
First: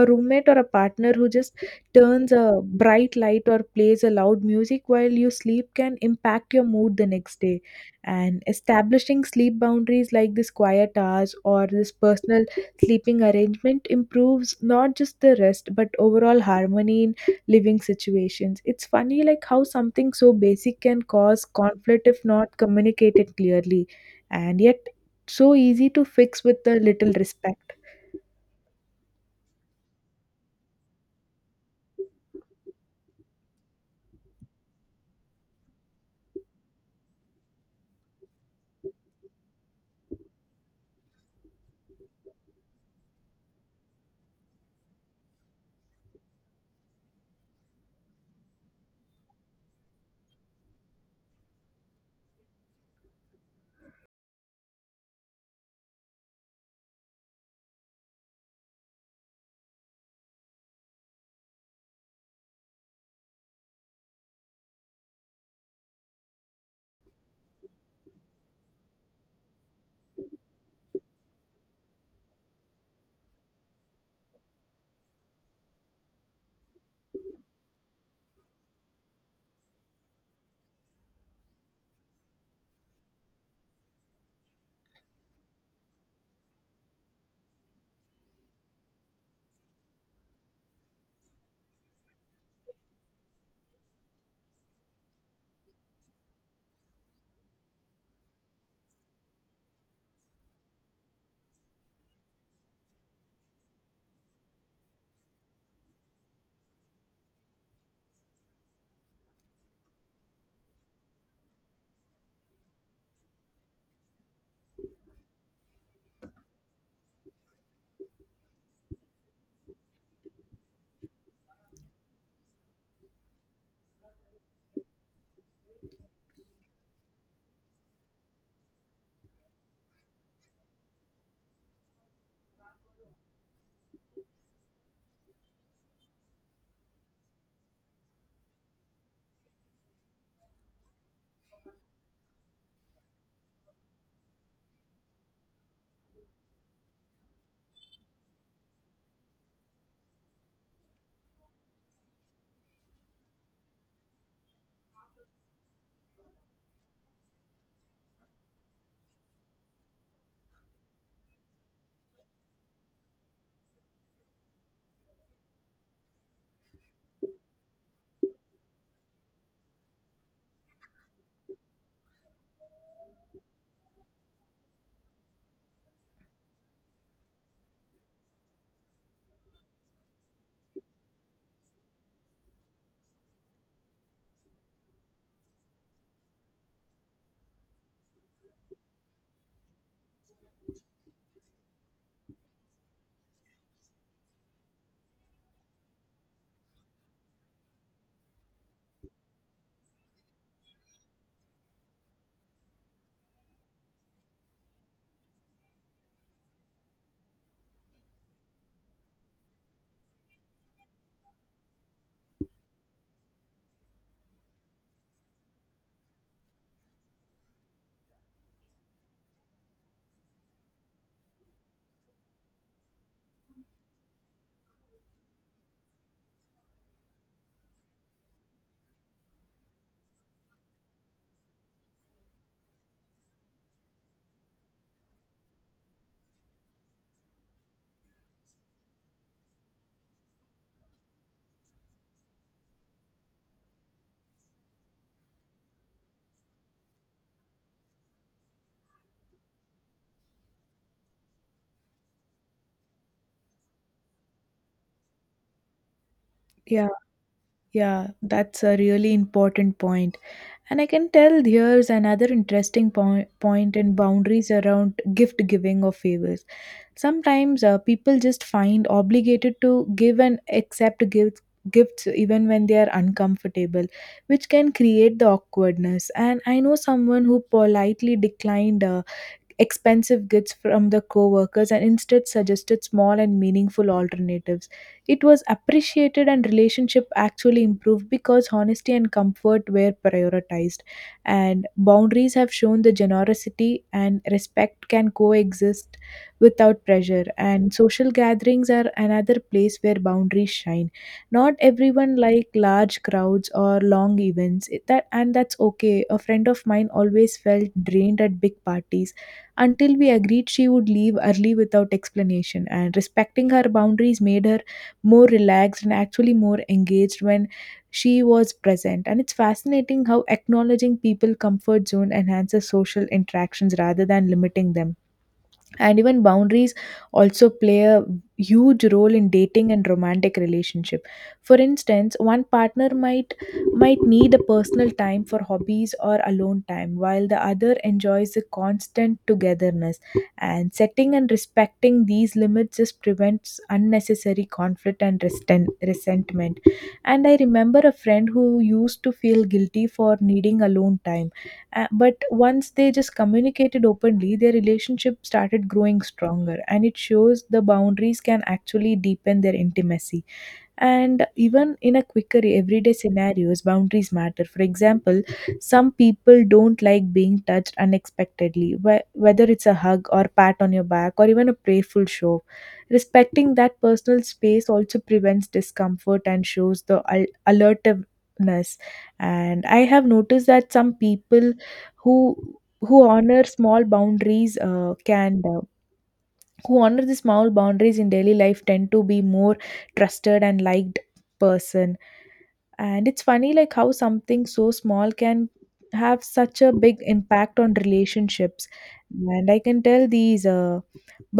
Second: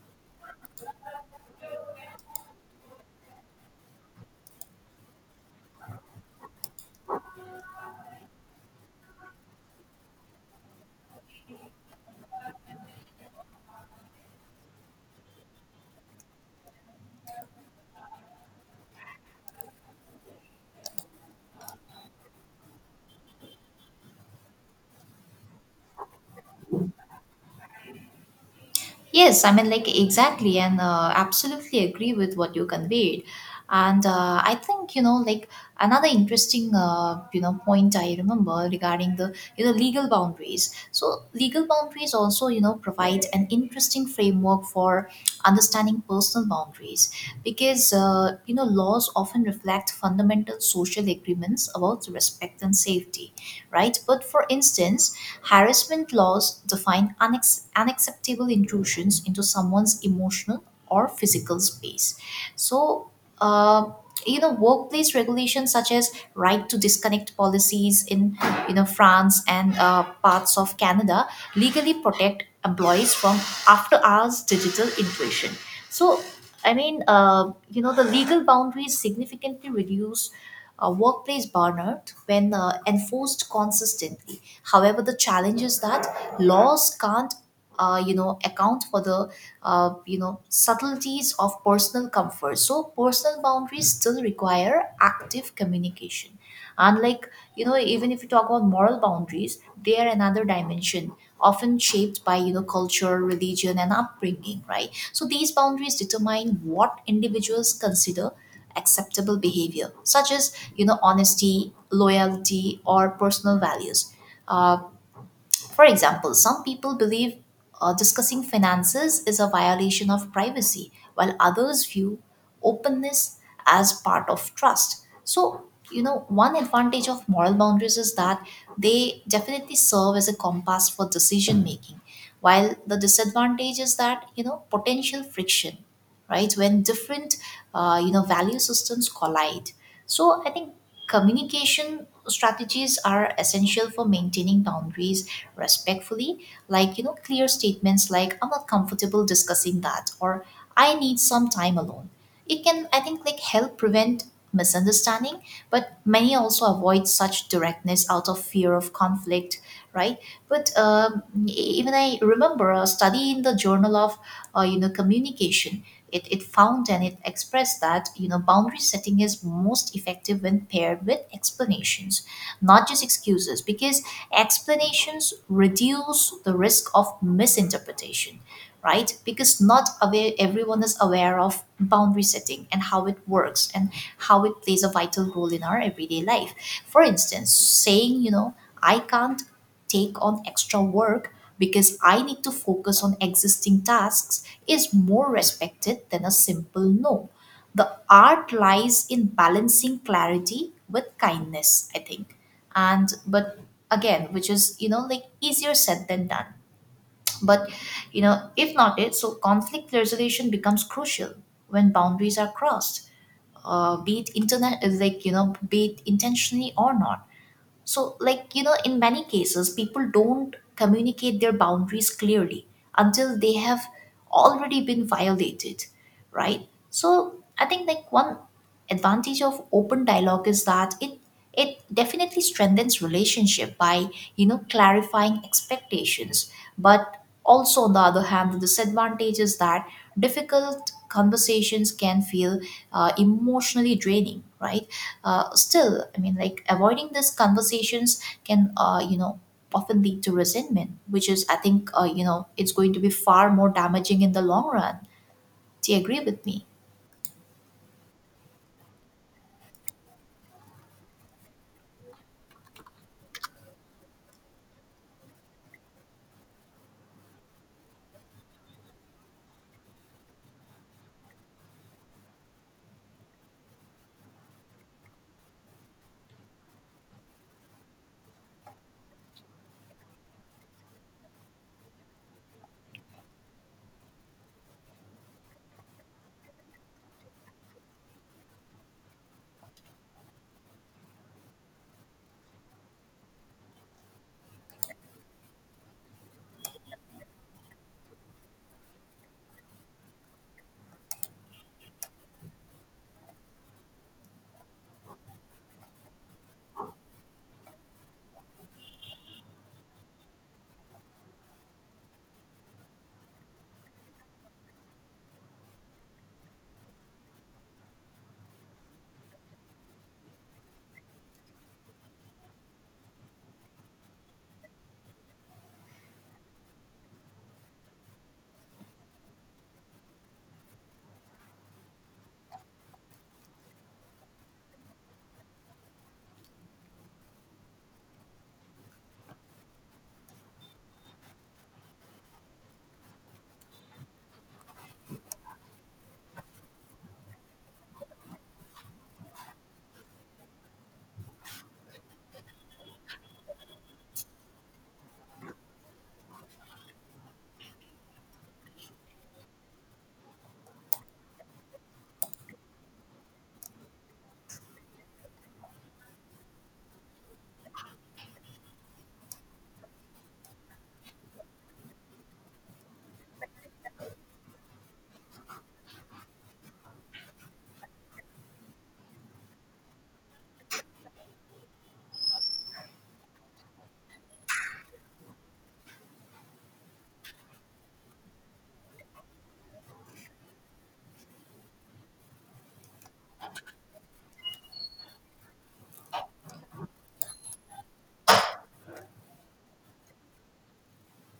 S2: a roommate or a partner who just turns a bright light or plays a loud music while you sleep can impact your mood the next day. And establishing sleep boundaries, like this quiet hours or this personal sleeping arrangement, improves not just the rest but overall harmony in living situations. It's funny, like, how something so basic can cause conflict if not communicated clearly, and yet so easy to fix with a little respect.
S1: Yes, I mean, like, exactly. And absolutely agree with what you conveyed. And I think, another interesting, point I remember regarding the, legal boundaries. So, legal boundaries also, provide an interesting framework for understanding personal boundaries because, laws often reflect fundamental social agreements about respect and safety, right? But for instance, harassment laws define unacceptable intrusions into someone's emotional or physical space. So, uh, workplace regulations such as right to disconnect policies in france and parts of canada legally protect employees from after hours digital intrusion. So I mean the legal boundaries significantly reduce workplace burnout when enforced consistently. However, the challenge is that laws can't account for the subtleties of personal comfort, so personal boundaries still require active communication. Unlike even if you talk about moral boundaries, they are another dimension, often shaped by culture, religion and upbringing, right? So these boundaries determine what individuals consider acceptable behavior, such as honesty, loyalty or personal values. Uh. For example, some people believe discussing finances is a violation of privacy, while others view openness as part of trust. So, one advantage of moral boundaries is that they definitely serve as a compass for decision making, while the disadvantage is that, potential friction, right? When different, value systems collide. So, I think communication strategies are essential for maintaining boundaries respectfully, like clear statements like "I'm not comfortable discussing that" or "I need some time alone." It can, I think, like help prevent misunderstanding, but many also avoid such directness out of fear of conflict, right? But even I remember a study in the journal of communication. It found and it expressed that boundary setting is most effective when paired with explanations, not just excuses, because explanations reduce the risk of misinterpretation, right? Because not aware everyone is aware of boundary setting and how it works and how it plays a vital role in our everyday life. For instance, saying "I can't take on extra work because I need to focus on existing tasks" is more respected than a simple no. The art lies in balancing clarity with kindness, I think. And but again, which is like easier said than done. But if not it, so conflict resolution becomes crucial when boundaries are crossed, be it internet like be it intentionally or not. So, in many cases, people don't communicate their boundaries clearly until they have already been violated, right? So, I think, like, one advantage of open dialogue is that it definitely strengthens relationship by clarifying expectations. But also on the other hand, the disadvantage is that difficult conversations can feel emotionally draining, right? Still, I mean like avoiding these conversations can often lead to resentment, which is I think it's going to be far more damaging in the long run. Do you agree with me?
S2: Yeah. Yeah, that's a really important point. And I can tell there's another interesting point in boundaries around gift giving or favors. Sometimes people just find obligated to give and accept gifts even when they are uncomfortable, which can create the awkwardness. And I know someone who politely declined expensive goods from the co-workers and instead suggested small and meaningful alternatives. It was appreciated and relationship actually improved because honesty and comfort were prioritized. And boundaries have shown the generosity and respect can coexist without pressure. And social gatherings are another place where boundaries shine. Not everyone like large crowds or long events. That, and that's okay. A friend of mine always felt drained at big parties until we agreed she would leave early without explanation, and respecting her boundaries made her more relaxed and actually more engaged when she was present. And it's fascinating how acknowledging people comfort zone enhances social interactions rather than limiting them. And even boundaries also play a huge role in dating and romantic relationship. For instance, one partner might need a personal time for hobbies or alone time while the other enjoys the constant togetherness. And setting and respecting these limits just prevents unnecessary conflict and resentment. And I remember a friend who used to feel guilty for needing alone time, but once they just communicated openly, their relationship started growing stronger, and it shows the boundaries can actually deepen their intimacy. And even in a quicker everyday scenarios, boundaries matter. For example, some people don't like being touched unexpectedly, whether it's a hug or pat on your back or even a playful show. Respecting that personal space also prevents discomfort and shows the alertiveness. And I have noticed that some people who honor small boundaries, can who honor the small boundaries in daily life tend to be more trusted and liked person. And it's funny, like, how something so small can have such a big impact on relationships. And I can tell these,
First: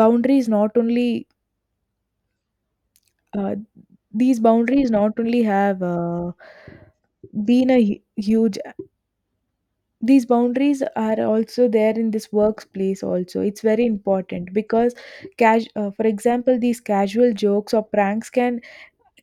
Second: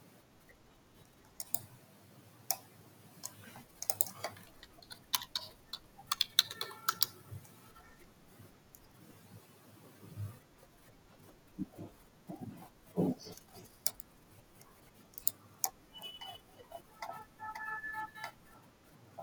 S2: boundaries not only uh, these boundaries not only have, been a hu- huge these boundaries are also there in this workplace also. It's very important because cash for example, these casual jokes or pranks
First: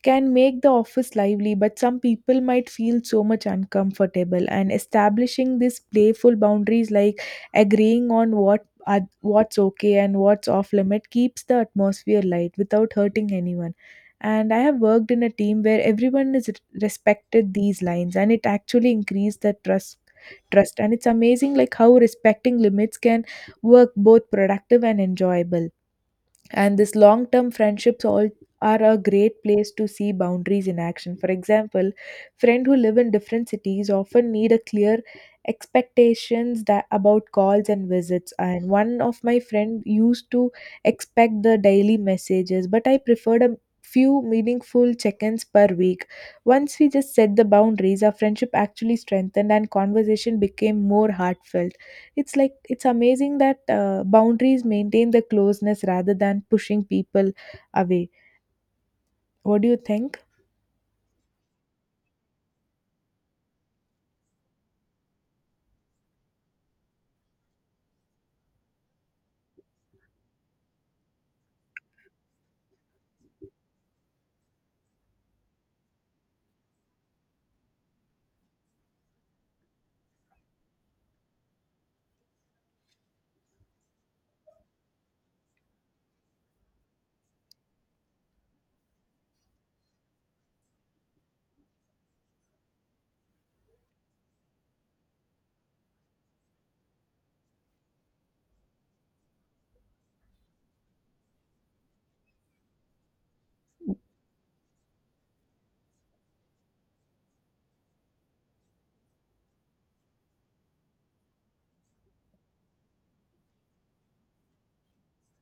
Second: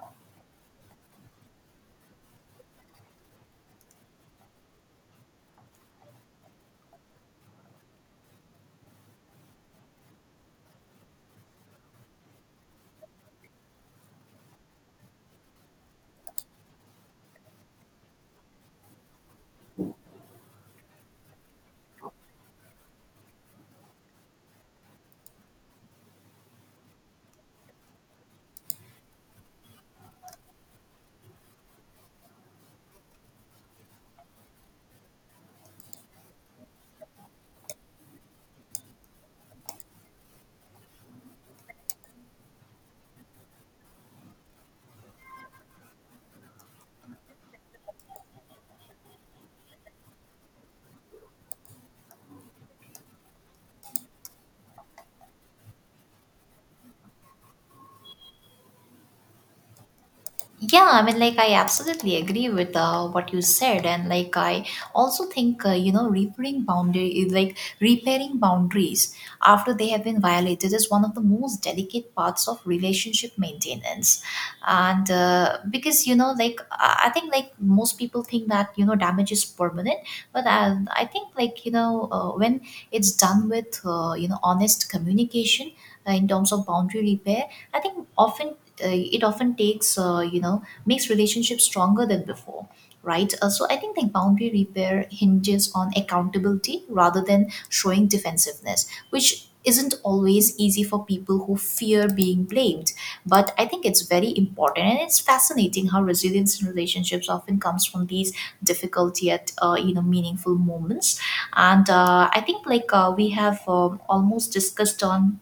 S2: can make the office lively, but some people might feel so much uncomfortable. And establishing these playful boundaries, like agreeing on what's okay and what's off limit, keeps the atmosphere light without hurting anyone. And I have worked in a team where everyone is respected these lines, and it actually increased the trust, and it's amazing, like, how respecting limits can work both productive and enjoyable. And this long term friendships all are a great place to see boundaries in action. For example, friends who live in different cities often need a clear expectations that about calls and visits. And one of my friend used to expect the daily messages, but I preferred a few meaningful check-ins per week. Once we just set the boundaries, our friendship actually strengthened and conversation became more heartfelt. It's like, it's amazing that boundaries maintain the closeness rather than pushing people away. What do you think?
S1: Yeah, I mean, like, I absolutely agree with what you said, and like, I also think like repairing boundaries after they have been violated, is one of the most delicate parts of relationship maintenance, and because I think like most people think that damage is permanent, but I think like when it's done with honest communication, in terms of boundary repair, I think often it often takes makes relationships stronger than before, right? So I think the boundary repair hinges on accountability rather than showing defensiveness, which isn't always easy for people who fear being blamed, but I think it's very important. And it's fascinating how resilience in relationships often comes from these difficulty at meaningful moments. And I think we have almost discussed on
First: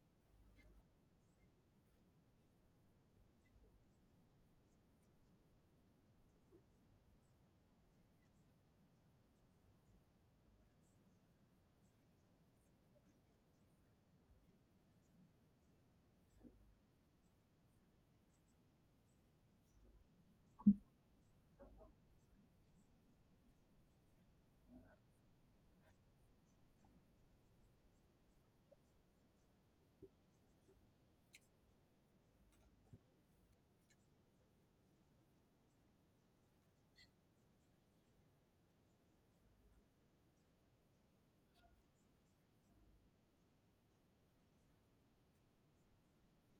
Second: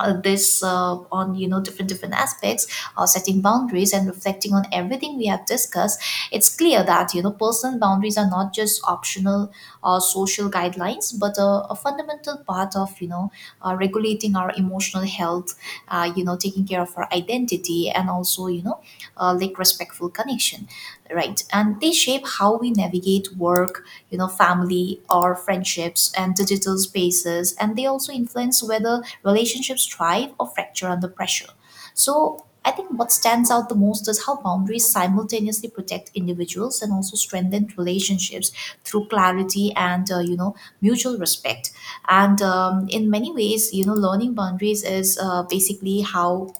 S1: this on different aspects or setting boundaries. And reflecting on everything we have discussed, it's clear that personal boundaries are not just optional or social guidelines but a fundamental part of regulating our emotional health, taking care of our identity, and also respectful connection, right? And they shape how we navigate work, family or friendships and digital spaces, and they also influence whether relationships thrive or fracture under pressure. So I think what stands out the most is how boundaries simultaneously protect individuals and also strengthen relationships through clarity and mutual respect. And in many ways, learning boundaries is basically how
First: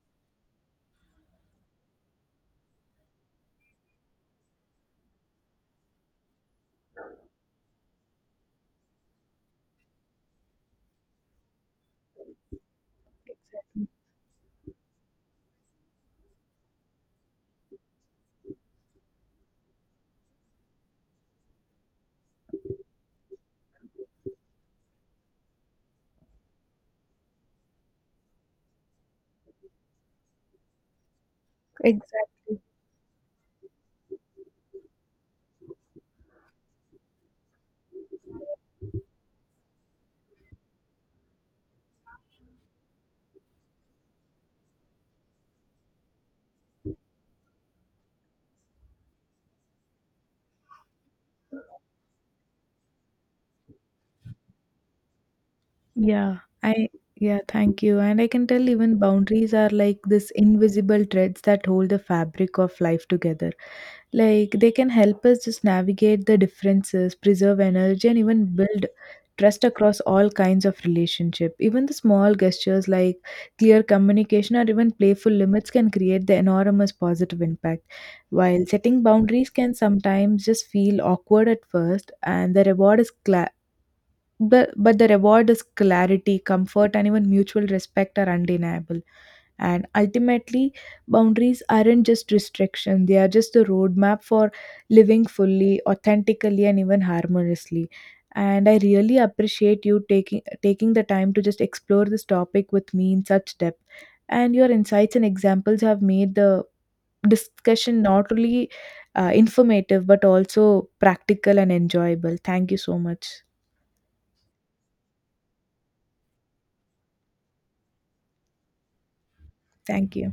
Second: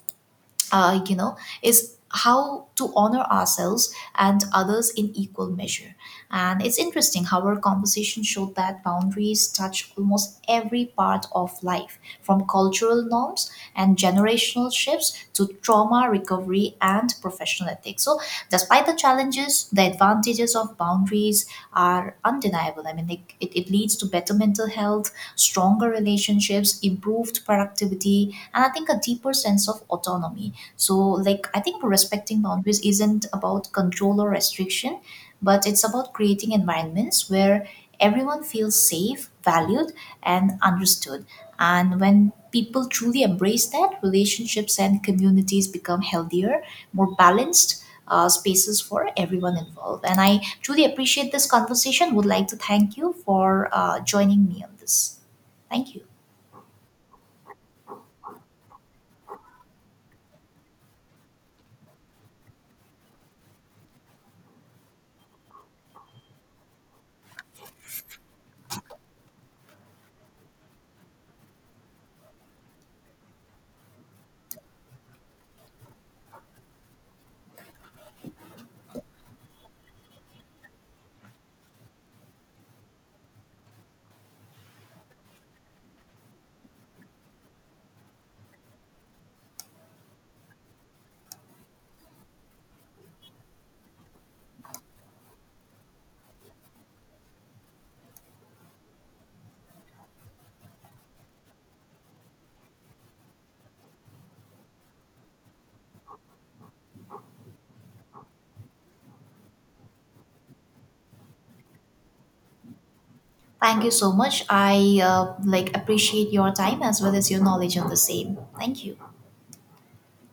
S1: uh, you know, is how to honor ourselves and others in equal measure. And it's interesting how our conversation showed that boundaries touch almost every part of life, from cultural norms and generational shifts to trauma recovery and professional ethics. So, despite the challenges, the advantages of boundaries are undeniable. I mean, it leads to better mental health, stronger relationships, improved productivity, and I think a deeper sense of autonomy. So, like, I think respecting
S2: Exactly.
S1: boundaries isn't about control or restriction, but it's about creating environments where everyone feels safe, valued, and understood. And when people truly embrace that, relationships and communities become healthier, more balanced spaces for everyone involved. And I truly appreciate this conversation. Would like to thank you for joining me on this. Thank you.
S2: Yeah, I yeah, thank you. And I can tell even boundaries are like this invisible threads that hold the fabric of life together. Like, they can help us just navigate the differences, preserve energy, and even build trust across all kinds of relationship. Even the small gestures like clear communication or even playful limits can create the enormous positive impact. While setting boundaries can sometimes just feel awkward at first, and the reward is cla but the reward is clarity, comfort, and even mutual respect are undeniable. And ultimately, boundaries aren't just restriction, they are just the roadmap for living fully, authentically, and even harmoniously. And I really appreciate you taking the time to just explore this topic with me in such depth. And your insights and examples have made the discussion not only informative but also practical and enjoyable. Thank you so much.
S1: Thank you so much. I like appreciate your time as well as your knowledge on the same. Thank you.
S2: Thank you.